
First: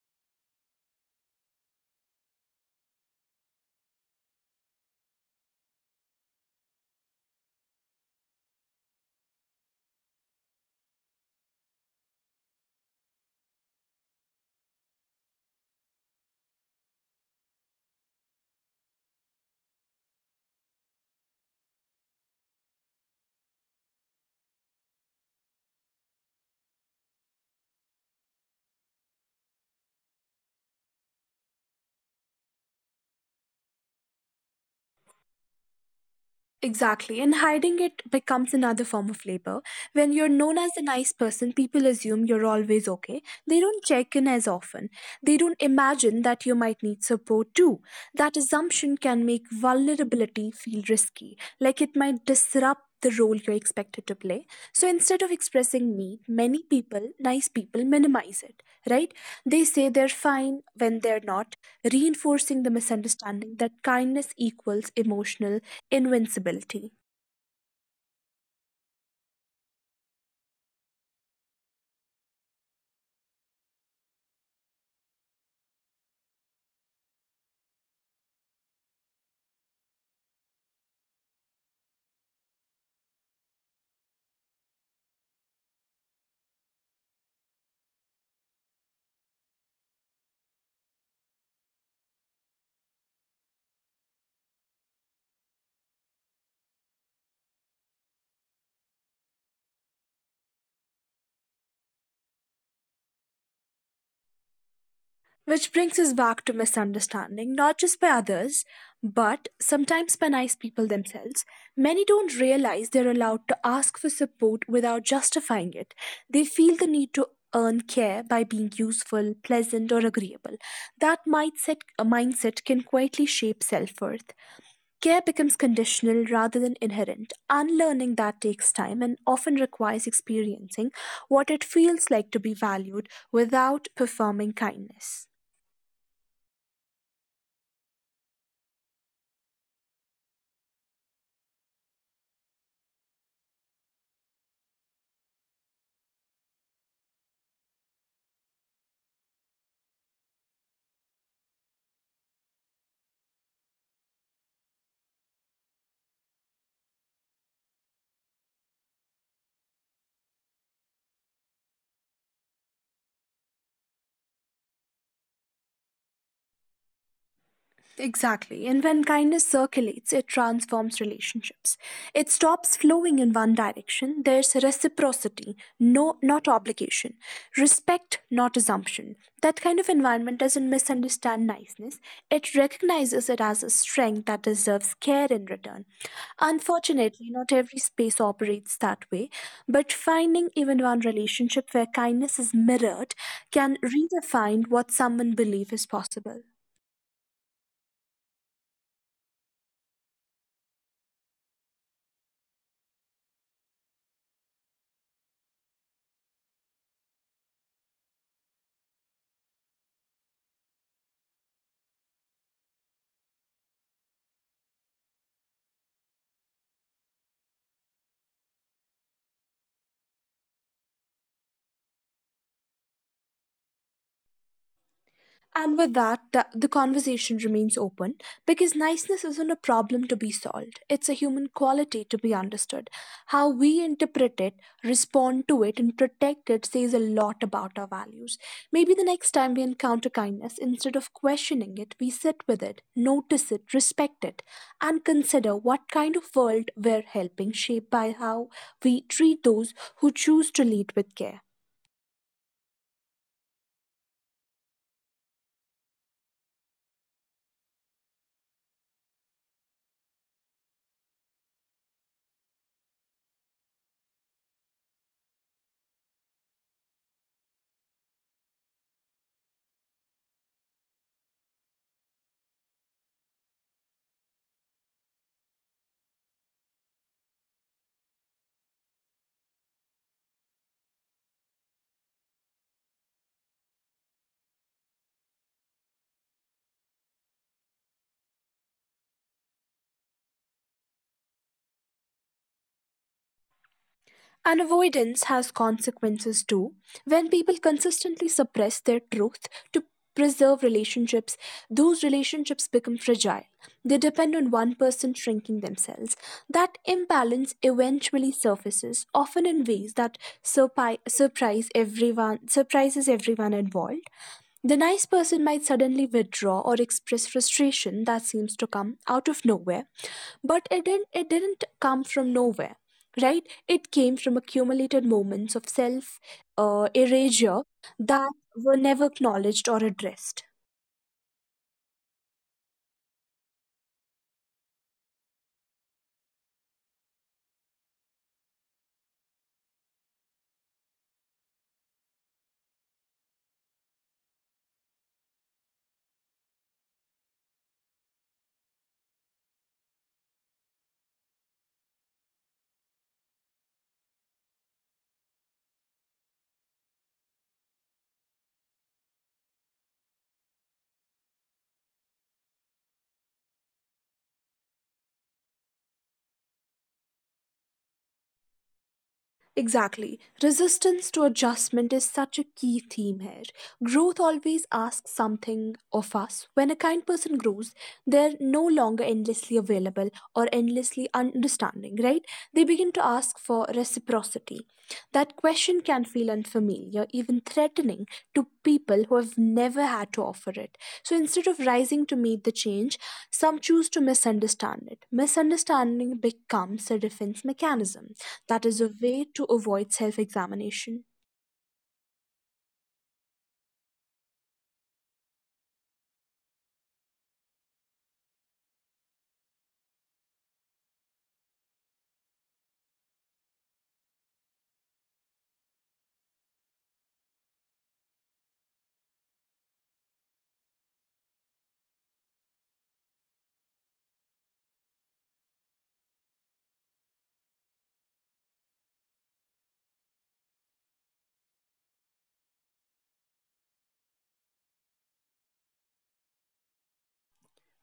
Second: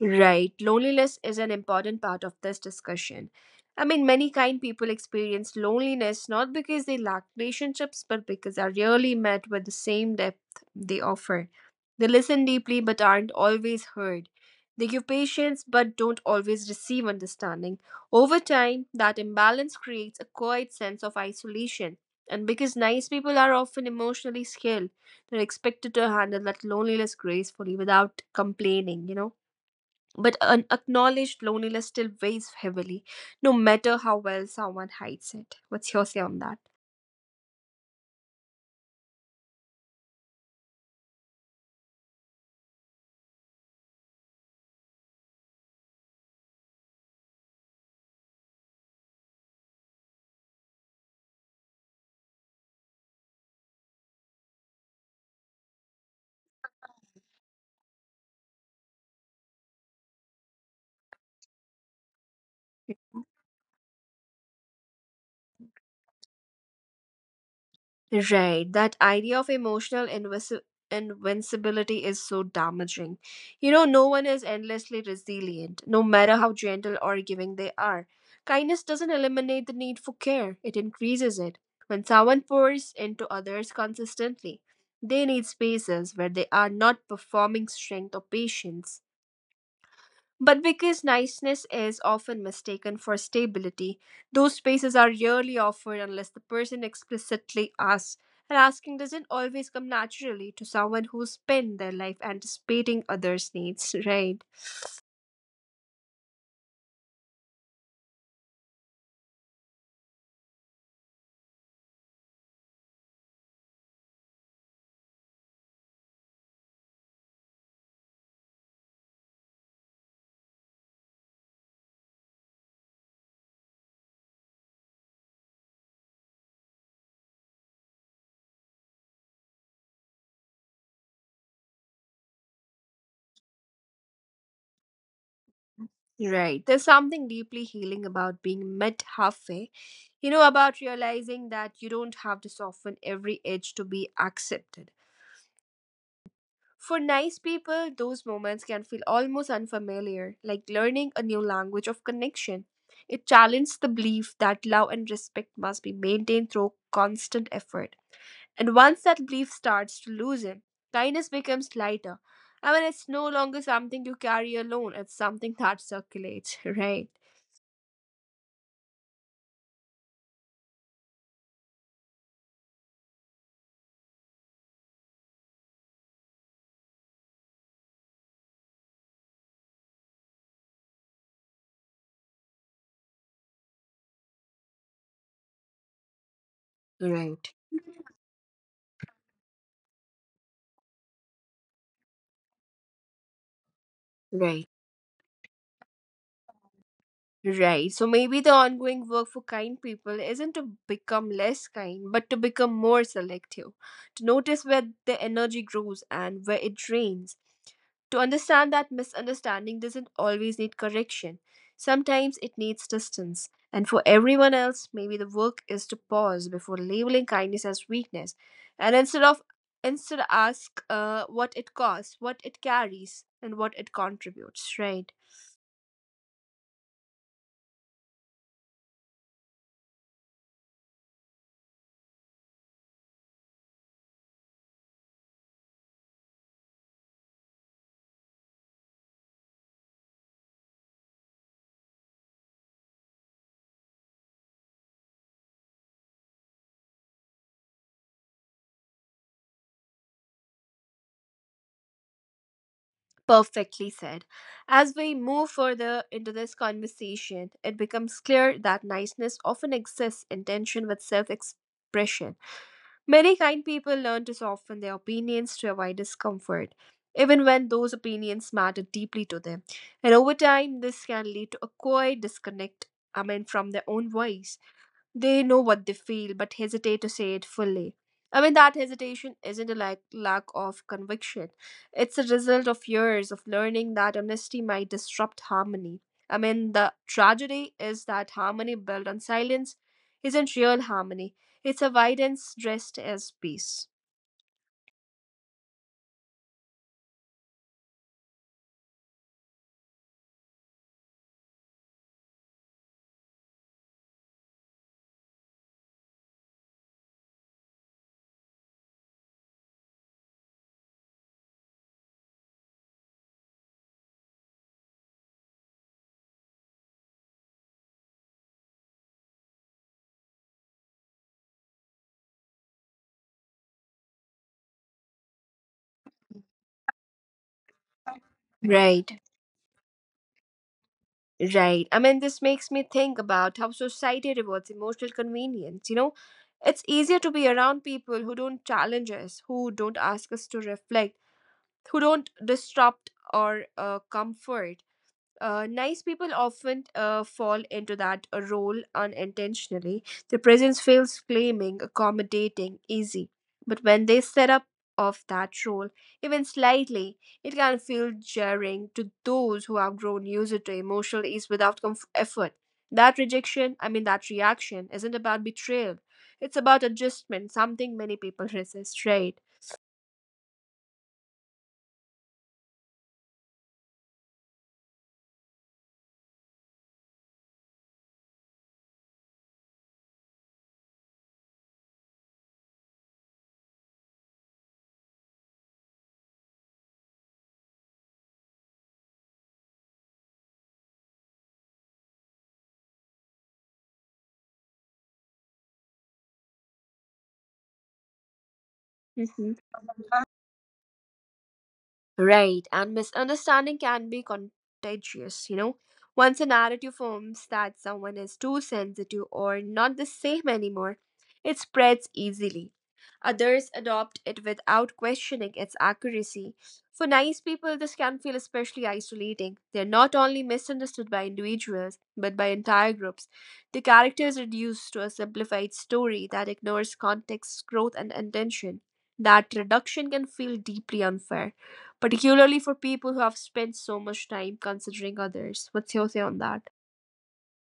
[SPEAKER 1] Right. Loneliness is an important part of this discussion. I mean, many kind people experience loneliness not because they lack relationships, but because they are rarely met with the same depth they offer. They listen deeply but aren't always heard. They give patience but don't always receive understanding. Over time, that imbalance creates a quiet sense of isolation. And because nice people are often emotionally skilled, they're expected to handle that loneliness gracefully without complaining, you know? But unacknowledged loneliness still weighs heavily, no matter how well someone hides it. What's your say on that?
[SPEAKER 2] Exactly, and hiding it becomes another form of labor. When you're known as the nice person, people assume you're always okay. They don't check in as often. They don't imagine that you might need support too. That assumption can make vulnerability feel risky, like it might disrupt the role you're expected to play. So instead of expressing need, many people, nice people, minimize it, right? They say they're fine when they're not, reinforcing the misunderstanding that kindness equals emotional invincibility.
[SPEAKER 1] Right, that idea of emotional invisi- invincibility is so damaging. You know, no one is endlessly resilient, no matter how gentle or giving they are. Kindness doesn't eliminate the need for care, it increases it. When someone pours into others consistently, they need spaces where they are not performing strength or patience. But because niceness is often mistaken for stability, those spaces are rarely offered unless the person explicitly asks. And asking doesn't always come naturally to someone who spent their life anticipating others' needs, right?
[SPEAKER 2] Which brings us back to misunderstanding, not just by others, but sometimes by nice people themselves. Many don't realize they're allowed to ask for support without justifying it. They feel the need to earn care by being useful, pleasant, or agreeable. That mindset, uh, mindset can quietly shape self worth. Care becomes conditional rather than inherent. Unlearning that takes time and often requires experiencing what it feels like to be valued without performing kindness.
[SPEAKER 1] Right. There's something deeply healing about being met halfway. You know, about realizing that you don't have to soften every edge to be accepted. For nice people, those moments can feel almost unfamiliar, like learning a new language of connection. It challenges the belief that love and respect must be maintained through constant effort. And once that belief starts to loosen, kindness becomes lighter. I mean, it's no longer something you carry alone, it's something that circulates, right?
[SPEAKER 2] Exactly. And when kindness circulates, it transforms relationships. It stops flowing in one direction. There's reciprocity, no not obligation. Respect, not assumption. That kind of environment doesn't misunderstand niceness. It recognizes it as a strength that deserves care in return. Unfortunately, not
[SPEAKER 1] Right.
[SPEAKER 2] every space operates that way, but finding even one relationship where kindness is mirrored can redefine
[SPEAKER 1] Right.
[SPEAKER 2] what someone believes is possible.
[SPEAKER 1] Right. So maybe the ongoing work for kind people isn't to become less kind, but to become more selective, to notice where the energy grows and where it drains, to understand that misunderstanding doesn't always need correction. Sometimes it needs distance. And for everyone else, maybe the work is to pause before labeling kindness as weakness, and instead of instead ask, uh, what it costs, what it carries, and what it contributes. Right.
[SPEAKER 2] And with that, th- the conversation remains open because niceness isn't a problem to be solved. It's a human quality to be understood. How we interpret it, respond to it, and protect it says a lot about our values. Maybe the next time we encounter kindness, instead of questioning it, we sit with it, notice it, respect it, and consider what kind of world we're helping shape by how we treat those who choose to lead with care.
[SPEAKER 1] Perfectly said. As we move further into this conversation, it becomes clear that niceness often exists in tension with self expression. Many kind people learn to soften their opinions to avoid discomfort, even when those opinions matter deeply to them. And over time, this can lead to a quiet disconnect, I mean, from their own voice. They know what they feel but hesitate to say it fully. I mean, that hesitation isn't a lack, lack of conviction. It's a result of years of learning that honesty might disrupt harmony. I mean, the tragedy is that harmony built on silence isn't real harmony, it's avoidance dressed as peace.
[SPEAKER 2] And avoidance has consequences too. When people consistently suppress their truth to preserve relationships, those relationships become fragile. They depend on one person shrinking themselves. That imbalance eventually surfaces, often in ways that surpi- surprise everyone, surprises everyone involved. The nice person might suddenly withdraw or express frustration that seems to come out of nowhere, but it didn't it didn't come from nowhere, right? It came from accumulated moments of self uh, erasure that were never
[SPEAKER 1] Right.
[SPEAKER 2] acknowledged or addressed.
[SPEAKER 1] Right. I mean, this makes me think about how society rewards emotional convenience. You know, it's easier to be around people who don't challenge us, who don't ask us to reflect, who don't disrupt or uh, comfort. Uh, nice people often uh, fall into that role unintentionally. Their presence feels claiming, accommodating, easy. But when they set up off that role, even slightly, it can feel jarring to those who have grown used to emotional ease without comf- effort. That rejection, I mean, that reaction, isn't about betrayal. It's about adjustment, something many people resist, right?
[SPEAKER 2] Exactly. Resistance to adjustment is such a key theme here. Growth always asks something of us. When a kind person grows, they're no longer endlessly available or endlessly understanding, right? They begin to ask for reciprocity. That question can feel unfamiliar, even threatening to people who have never had to offer it. So instead of rising to meet the change, some choose to misunderstand it. Misunderstanding becomes a defense mechanism, that is a way to
[SPEAKER 1] Hmm.
[SPEAKER 2] avoid self examination.
[SPEAKER 1] Right, and misunderstanding can be contagious, you know. Once a narrative forms that someone is too sensitive or not the same anymore, it spreads easily. Others adopt it without questioning its accuracy. For nice people, this can feel especially isolating. They're not only misunderstood by individuals, but by entire groups. The character is reduced to a simplified story that ignores context, growth, and intention. That reduction can feel deeply unfair, particularly for people who have spent so much time considering others. What's your say on that?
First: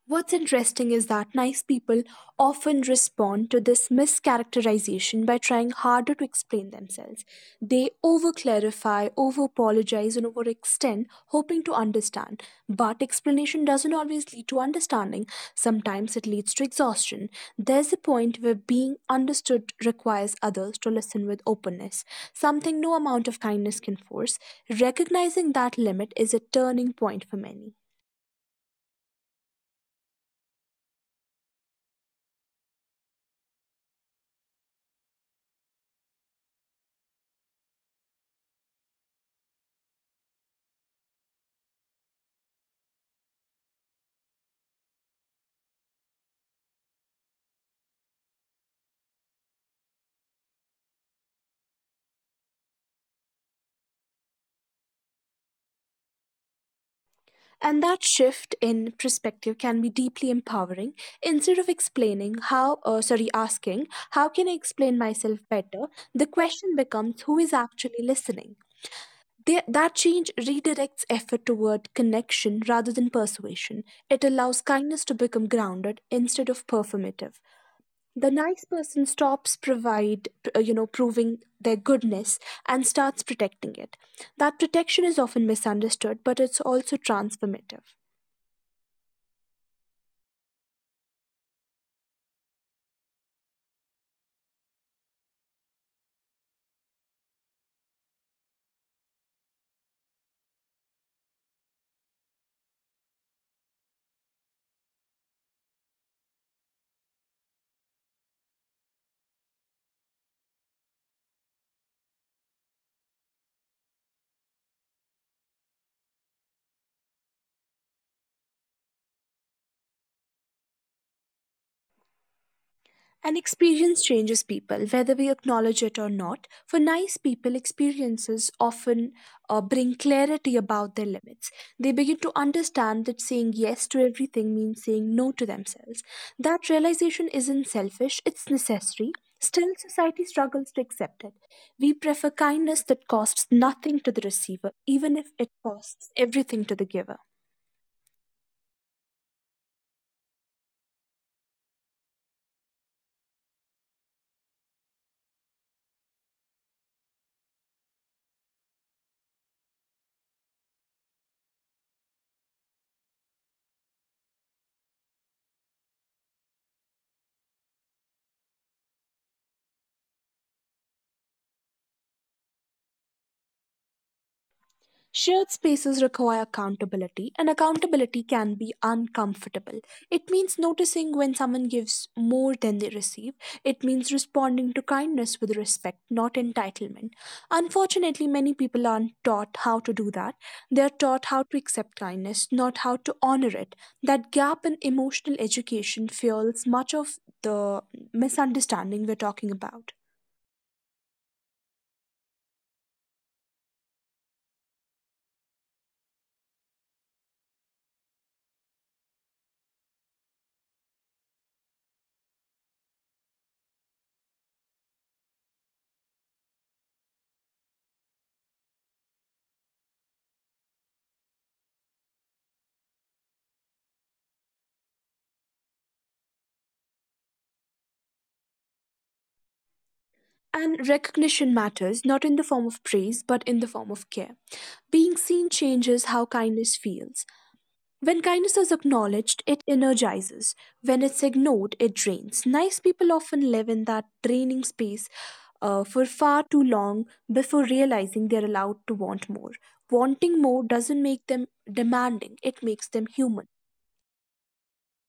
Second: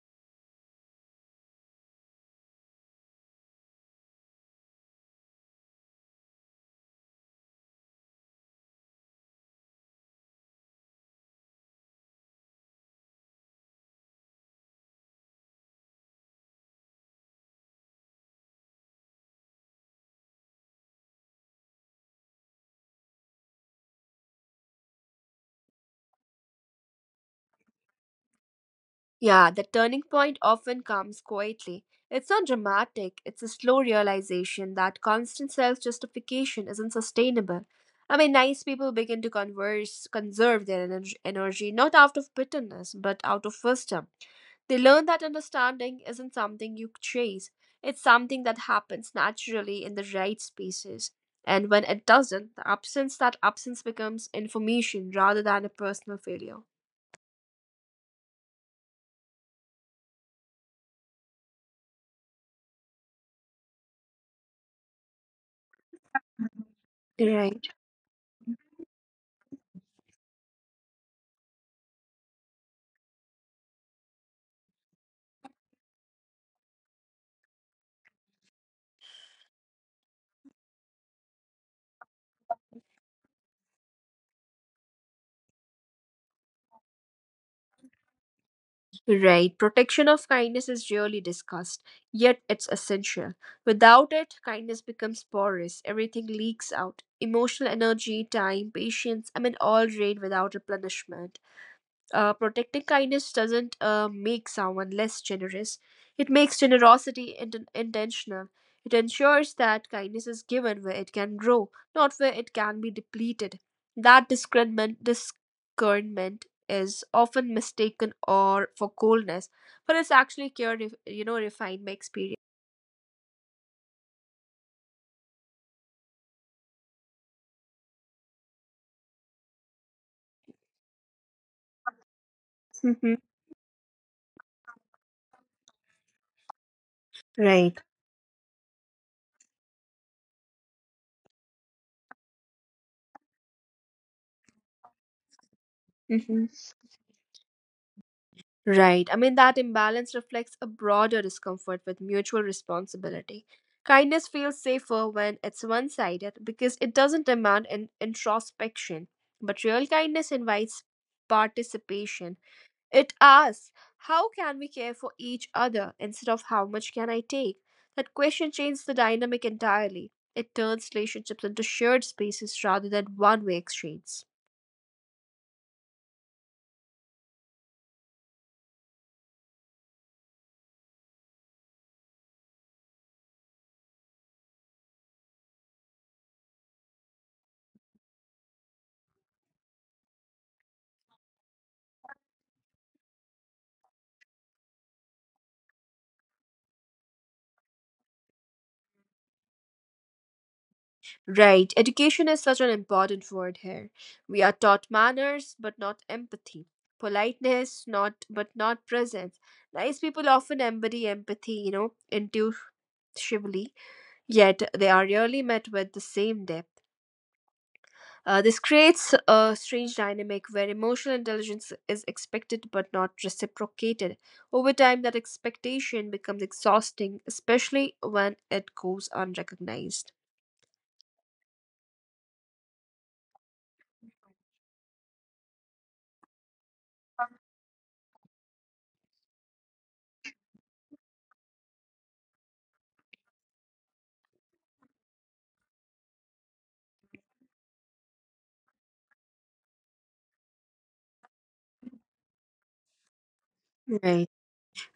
[SPEAKER 2] What's interesting is that nice people often respond to this mischaracterization by trying harder to explain themselves. They over clarify, over apologize, and overextend, hoping to understand. But explanation doesn't always lead to understanding, sometimes it leads to exhaustion. There's a point where being understood requires others to listen with openness, something no amount of kindness can force. Recognizing that limit is a turning point for many.
[SPEAKER 1] Yeah, the turning point often comes quietly. It's not dramatic, it's a slow realization that constant self justification isn't sustainable. I mean, nice people begin to converse, conserve their ener- energy, not out of bitterness, but out of wisdom. They learn that understanding isn't something you chase, it's something that happens naturally in the right spaces. And when it doesn't, the absence that absence becomes information rather than a personal failure.
[SPEAKER 2] And that shift in perspective can be deeply empowering. Instead of explaining how, uh, sorry, asking, how can I explain myself better, the question becomes who is
[SPEAKER 1] Right.
[SPEAKER 2] actually listening. The- that change redirects effort toward connection rather than persuasion. It allows kindness to become grounded instead of performative. The nice person stops provide, uh, you know, proving their goodness and starts protecting it. That protection is often misunderstood, but it's also transformative.
[SPEAKER 1] Right. Protection of kindness is rarely discussed, yet it's essential. Without it, kindness becomes porous. Everything leaks out. Emotional energy, time, patience, I mean, all drain without replenishment. Uh, protecting kindness doesn't uh, make someone less generous. It makes generosity int- intentional. It ensures that kindness is given where it can grow, not where it can be depleted. That discernment, discernment is often mistaken or for coldness, but it's actually cure, you know, refined by experience.
[SPEAKER 2] And experience changes people, whether we acknowledge it or not. For nice people, experiences often uh, bring clarity about their limits. They begin to understand that
[SPEAKER 1] Hmm.
[SPEAKER 2] saying yes to everything means saying no to themselves. That realization isn't
[SPEAKER 1] Right.
[SPEAKER 2] selfish, it's necessary. Still, society struggles to accept it. We prefer kindness that costs nothing to the receiver, even if it costs
[SPEAKER 1] Hmm.
[SPEAKER 2] everything to the giver.
[SPEAKER 1] Right. I mean, that imbalance reflects a broader discomfort with mutual responsibility. Kindness feels safer when it's one sided because it doesn't demand an introspection. But real kindness invites participation. It asks, how can we care for each other instead of how much can I take? That question changes the dynamic entirely. It turns relationships into shared spaces rather than one way exchanges.
[SPEAKER 2] Shared spaces require accountability, and accountability can be uncomfortable. It means noticing when someone gives more than they receive. It means responding to kindness with respect, not entitlement. Unfortunately, many people aren't taught how to do that. They're taught how to accept kindness, not how to honor it. That gap in emotional education fuels much of the misunderstanding we're talking about.
[SPEAKER 1] Right, education is such an important word here. We are taught manners but not empathy, politeness not but not presence. Nice people often embody empathy, you know, intuitively, yet they are rarely met with the same depth. Uh, this creates a strange dynamic where emotional intelligence is expected but not reciprocated. Over time, that expectation becomes exhausting, especially when it goes unrecognized.
[SPEAKER 2] And recognition matters, not in the form of praise, but in the form of care. Being seen changes how kindness feels. When kindness is acknowledged, it energizes. When it's ignored, it drains. Nice people often live in that draining space uh, for far too long before realizing they're allowed to want more. Wanting more doesn't make them demanding, it makes them human.
[SPEAKER 1] Right.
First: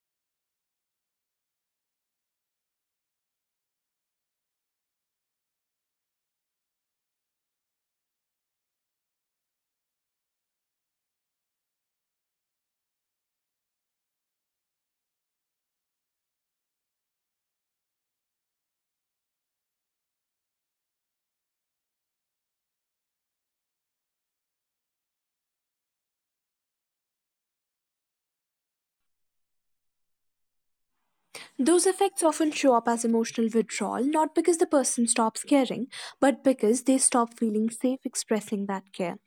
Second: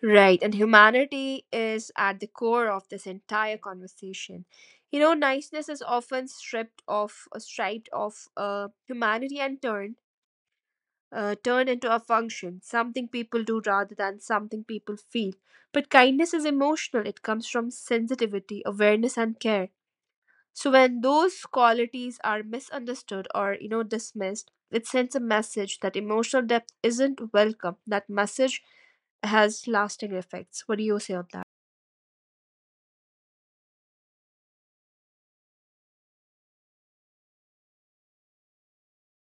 [SPEAKER 1] Right, and humanity is at the core of this entire conversation. You know, niceness is often stripped of, uh, striped of uh, humanity and turned, uh, turned into a function, something people do rather than something people feel. But kindness is emotional; it comes from sensitivity, awareness, and care. So when those qualities are misunderstood or, you know, dismissed, it sends a message that emotional depth isn't welcome. That message has lasting effects. What do you say on that?
[SPEAKER 2] Those effects often show up as emotional withdrawal, not because the person stops caring, but because they stop feeling safe expressing that care.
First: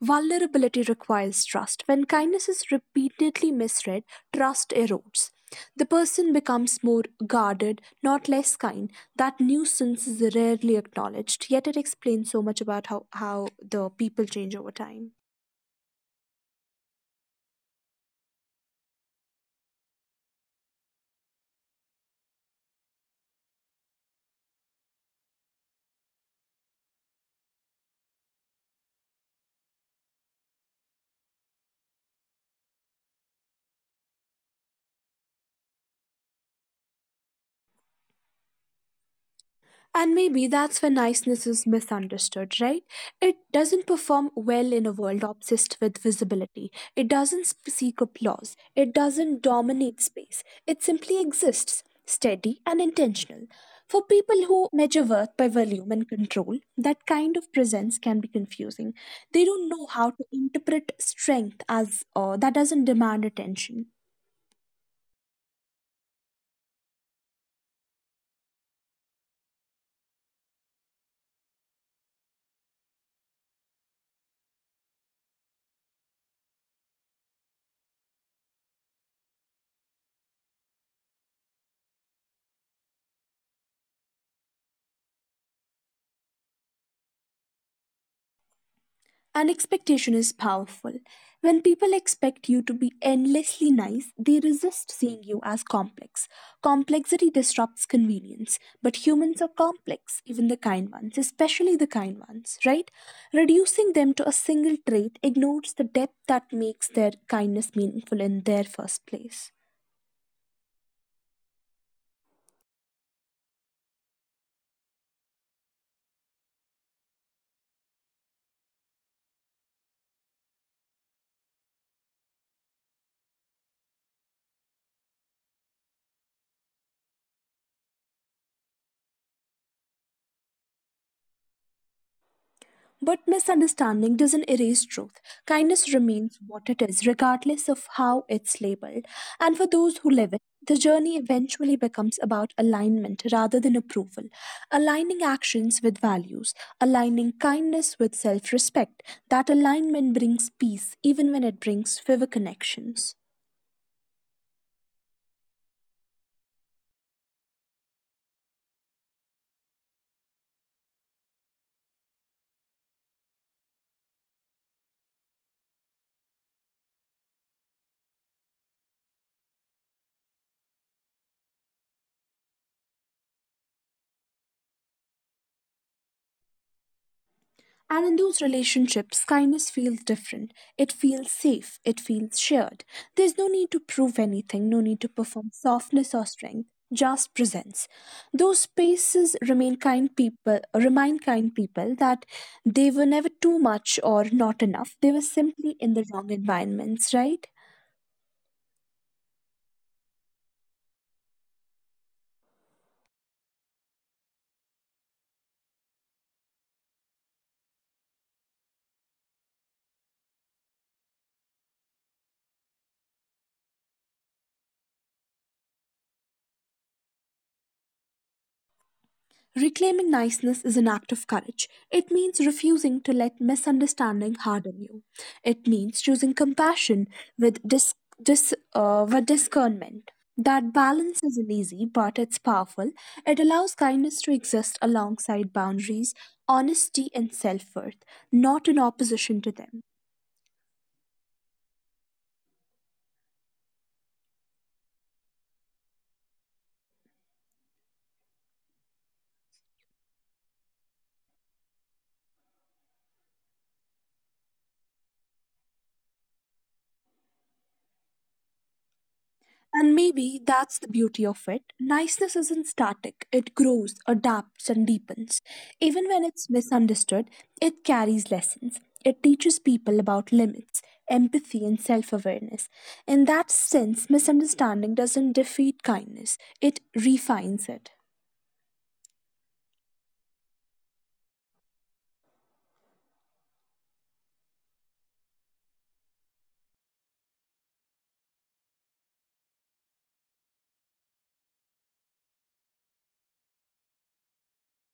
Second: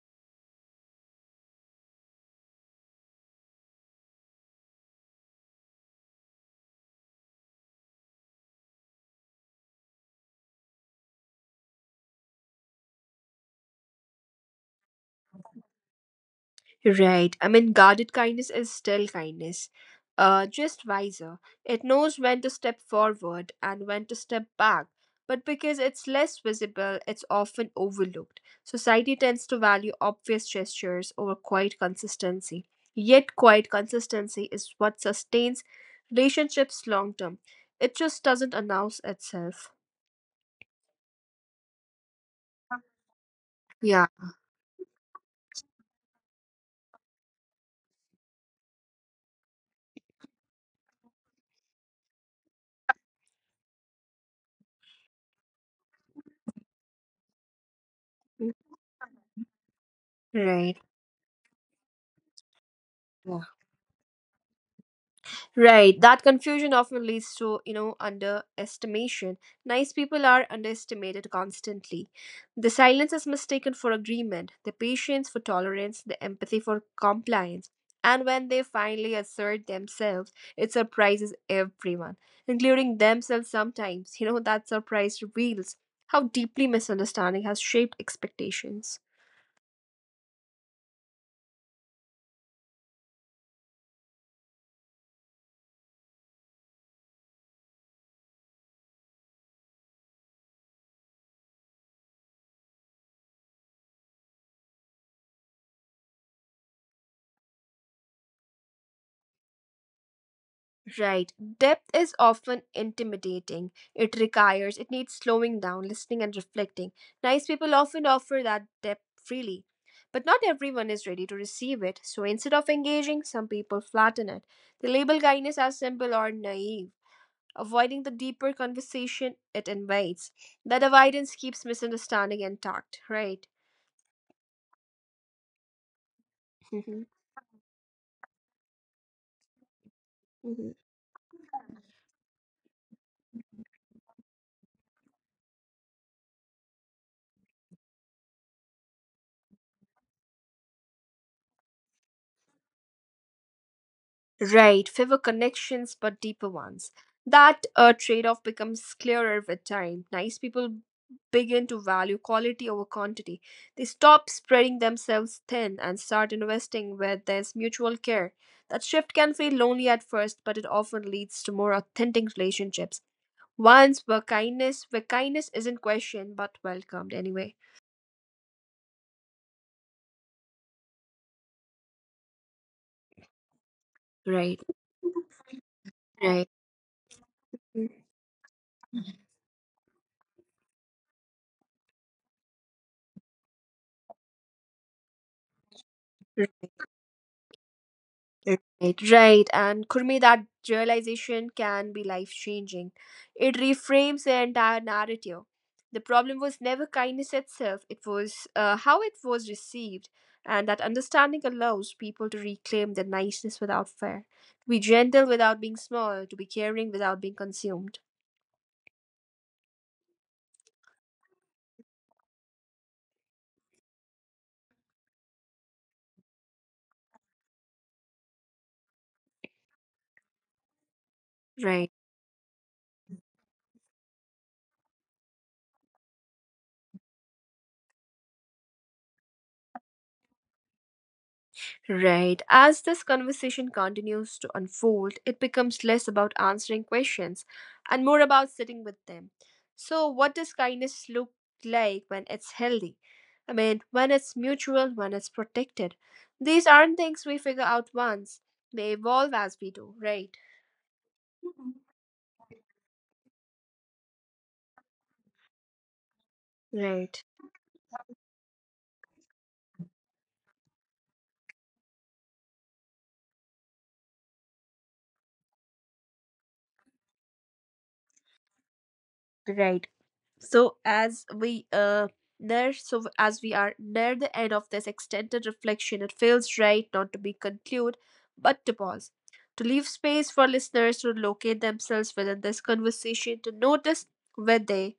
[SPEAKER 2] Vulnerability requires trust. When kindness is repeatedly misread, trust erodes. The person becomes more guarded, not less kind. That nuisance is rarely acknowledged, yet it explains so much about how, how the people change over time.
[SPEAKER 1] Right. I mean, guarded kindness is still kindness, uh, just wiser. It knows when to step forward and when to step back. But because it's less visible, it's often overlooked. Society tends to value obvious gestures over quiet consistency. Yet, quiet consistency is what sustains relationships long term. It just doesn't announce itself.
[SPEAKER 2] And maybe that's where niceness is misunderstood, right? It doesn't
[SPEAKER 1] Yeah.
[SPEAKER 2] perform well in a world obsessed with visibility. It doesn't sp- seek applause. It doesn't dominate space. It simply exists, steady and intentional. For people who measure worth by volume and control, that kind of presence can be
[SPEAKER 1] Mm.
[SPEAKER 2] confusing. They don't know how to
[SPEAKER 1] Right.
[SPEAKER 2] interpret strength as uh, that doesn't demand
[SPEAKER 1] Yeah.
[SPEAKER 2] attention.
[SPEAKER 1] Right, that confusion often leads to, you know, underestimation. Nice people are underestimated constantly. The silence is mistaken for agreement, the patience for tolerance, the empathy for compliance. And when they finally assert themselves, it surprises everyone, including themselves sometimes. You know, that surprise reveals how deeply misunderstanding has shaped expectations.
[SPEAKER 2] And expectation is powerful. When people expect you to be endlessly nice, they resist seeing you as complex. Complexity disrupts convenience, but humans are complex, even the kind ones, especially the kind ones, right? Reducing them to a single trait ignores the depth that makes their kindness meaningful in their first place.
[SPEAKER 1] Right. Depth is often intimidating. It requires, it needs slowing down, listening, and reflecting. Nice people often offer that depth freely, but not everyone is ready to receive it. So instead of engaging, some people flatten it. They label kindness as simple or naive, avoiding the deeper conversation it invites. That avoidance keeps misunderstanding intact,
[SPEAKER 2] But
[SPEAKER 1] right?
[SPEAKER 2] misunderstanding doesn't erase truth. Kindness remains what it
[SPEAKER 1] Mhm.
[SPEAKER 2] is, regardless of how it's labeled. And for those who live it, the journey eventually becomes about alignment rather than approval, aligning actions with values, aligning kindness with self respect. That alignment brings peace, even when it brings fewer connections.
[SPEAKER 1] Right, fewer connections but deeper ones. That uh, trade off becomes clearer with time. Nice people begin to value quality over quantity. They stop spreading themselves thin and start investing where there's mutual care. That shift can feel lonely at first, but it often leads to more authentic relationships. Ones where kindness where kindness isn't questioned but welcomed anyway.
[SPEAKER 2] And in those relationships, kindness feels different. It feels safe. It feels shared. There's no need to prove
[SPEAKER 1] Right.
[SPEAKER 2] anything, no need to perform softness or
[SPEAKER 1] Right.
[SPEAKER 2] strength, just presence. Those spaces remain kind people remind kind people that they were never too much or not enough. They were simply in the wrong environments, right?
[SPEAKER 1] Right, right. And Kurmi, that realization can be life changing. It reframes the entire narrative. The problem was never kindness itself, it was uh, how it was received. And that understanding allows people to reclaim their niceness without fear, to be gentle without being small, to be caring without being consumed.
[SPEAKER 2] Reclaiming niceness is an act of courage. It means refusing to let misunderstanding harden you. It means choosing compassion with dis- dis- uh, with discernment. That balance isn't easy,
[SPEAKER 1] Right.
[SPEAKER 2] but it's powerful. It allows kindness to exist alongside boundaries, honesty, and self worth, not in opposition to them.
[SPEAKER 1] Right. As this conversation continues to unfold, it becomes less about answering questions and more about sitting with them. So, what does kindness look like when it's healthy? I mean, when it's mutual, when it's protected. These aren't things we figure out once, they evolve as we do,
[SPEAKER 2] And
[SPEAKER 1] right?
[SPEAKER 2] maybe that's the beauty of it.
[SPEAKER 1] Mhm.
[SPEAKER 2] Niceness isn't static, it grows, adapts, and deepens. Even when it's
[SPEAKER 1] Right.
[SPEAKER 2] misunderstood, it carries lessons. It teaches people about limits, empathy, and self awareness. In that sense, misunderstanding doesn't defeat kindness, it refines it.
[SPEAKER 1] Right. So as we uh near so as we are near the end of this extended reflection, it feels right not to be conclude, but to pause. To leave space for listeners to locate themselves within this conversation, to notice where they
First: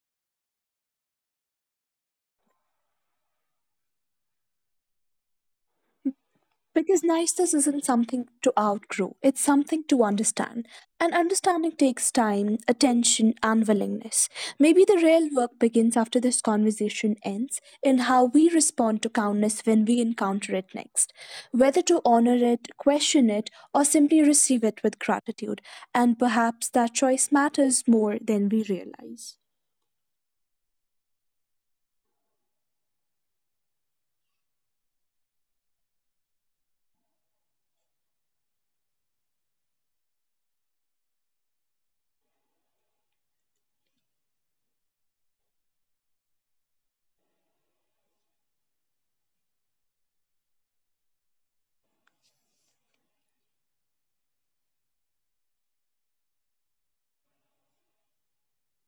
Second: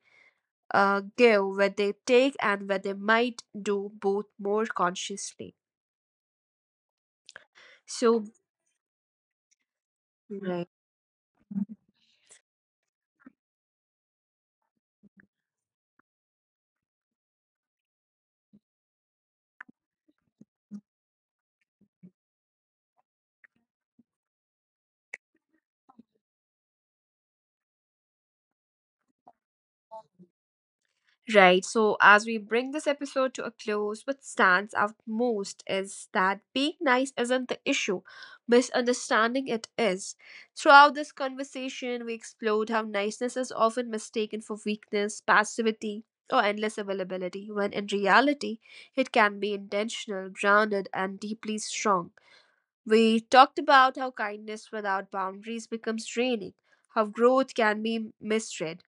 [SPEAKER 1] uh, give, where they take, and where they might do both more consciously.
[SPEAKER 2] Because niceness isn't
[SPEAKER 1] So,
[SPEAKER 2] something to outgrow, it's something to
[SPEAKER 1] right.
[SPEAKER 2] understand. And understanding takes time, attention, and willingness. Maybe the real work begins after this conversation ends in how we respond to kindness when we encounter it next. Whether to honor it, question it, or simply receive it with gratitude. And perhaps that choice matters more than we realize.
[SPEAKER 1] Right. So, as we bring this episode to a close, what stands out most is that being nice isn't the issue, misunderstanding it is. Throughout this conversation, we explored how niceness is often mistaken for weakness, passivity, or endless availability, when in reality, it can be intentional, grounded, and deeply strong. We talked about how kindness without boundaries becomes draining, how growth can be misread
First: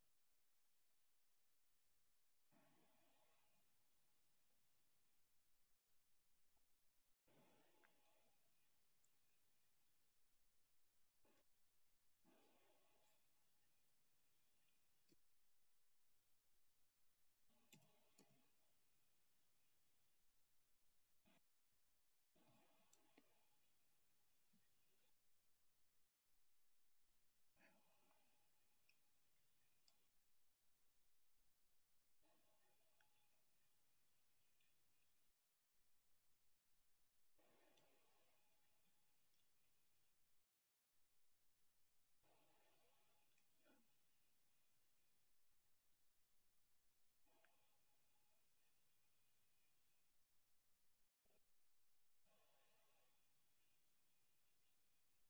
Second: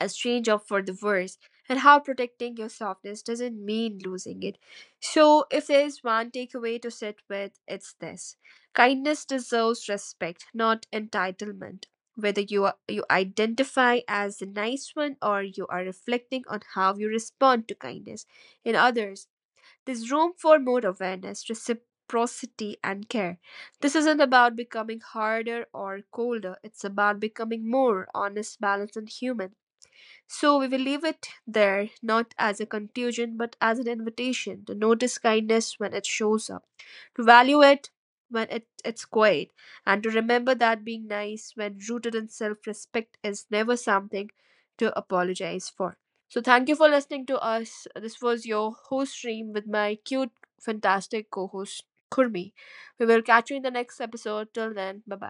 [SPEAKER 1] a strange up for the worse, and how protecting your softness doesn't mean losing it. So, if there is one takeaway to sit with, it's this: kindness deserves respect, not entitlement. Whether you, are, you identify as the nice one or you are reflecting on how you respond to kindness in others, there's room for more awareness, reciprocity, and care. This isn't about becoming harder or colder, it's about becoming more honest, balanced, and human. So we will leave it there, not as a conclusion, but as an invitation to notice kindness when it shows up, to value it when it, it's quiet, and to remember that being nice when rooted in self respect is never something to apologize for. So thank you for listening to us. This was your host stream with my cute, fantastic co host, Kurmi. We will catch you in the next episode. Till then, bye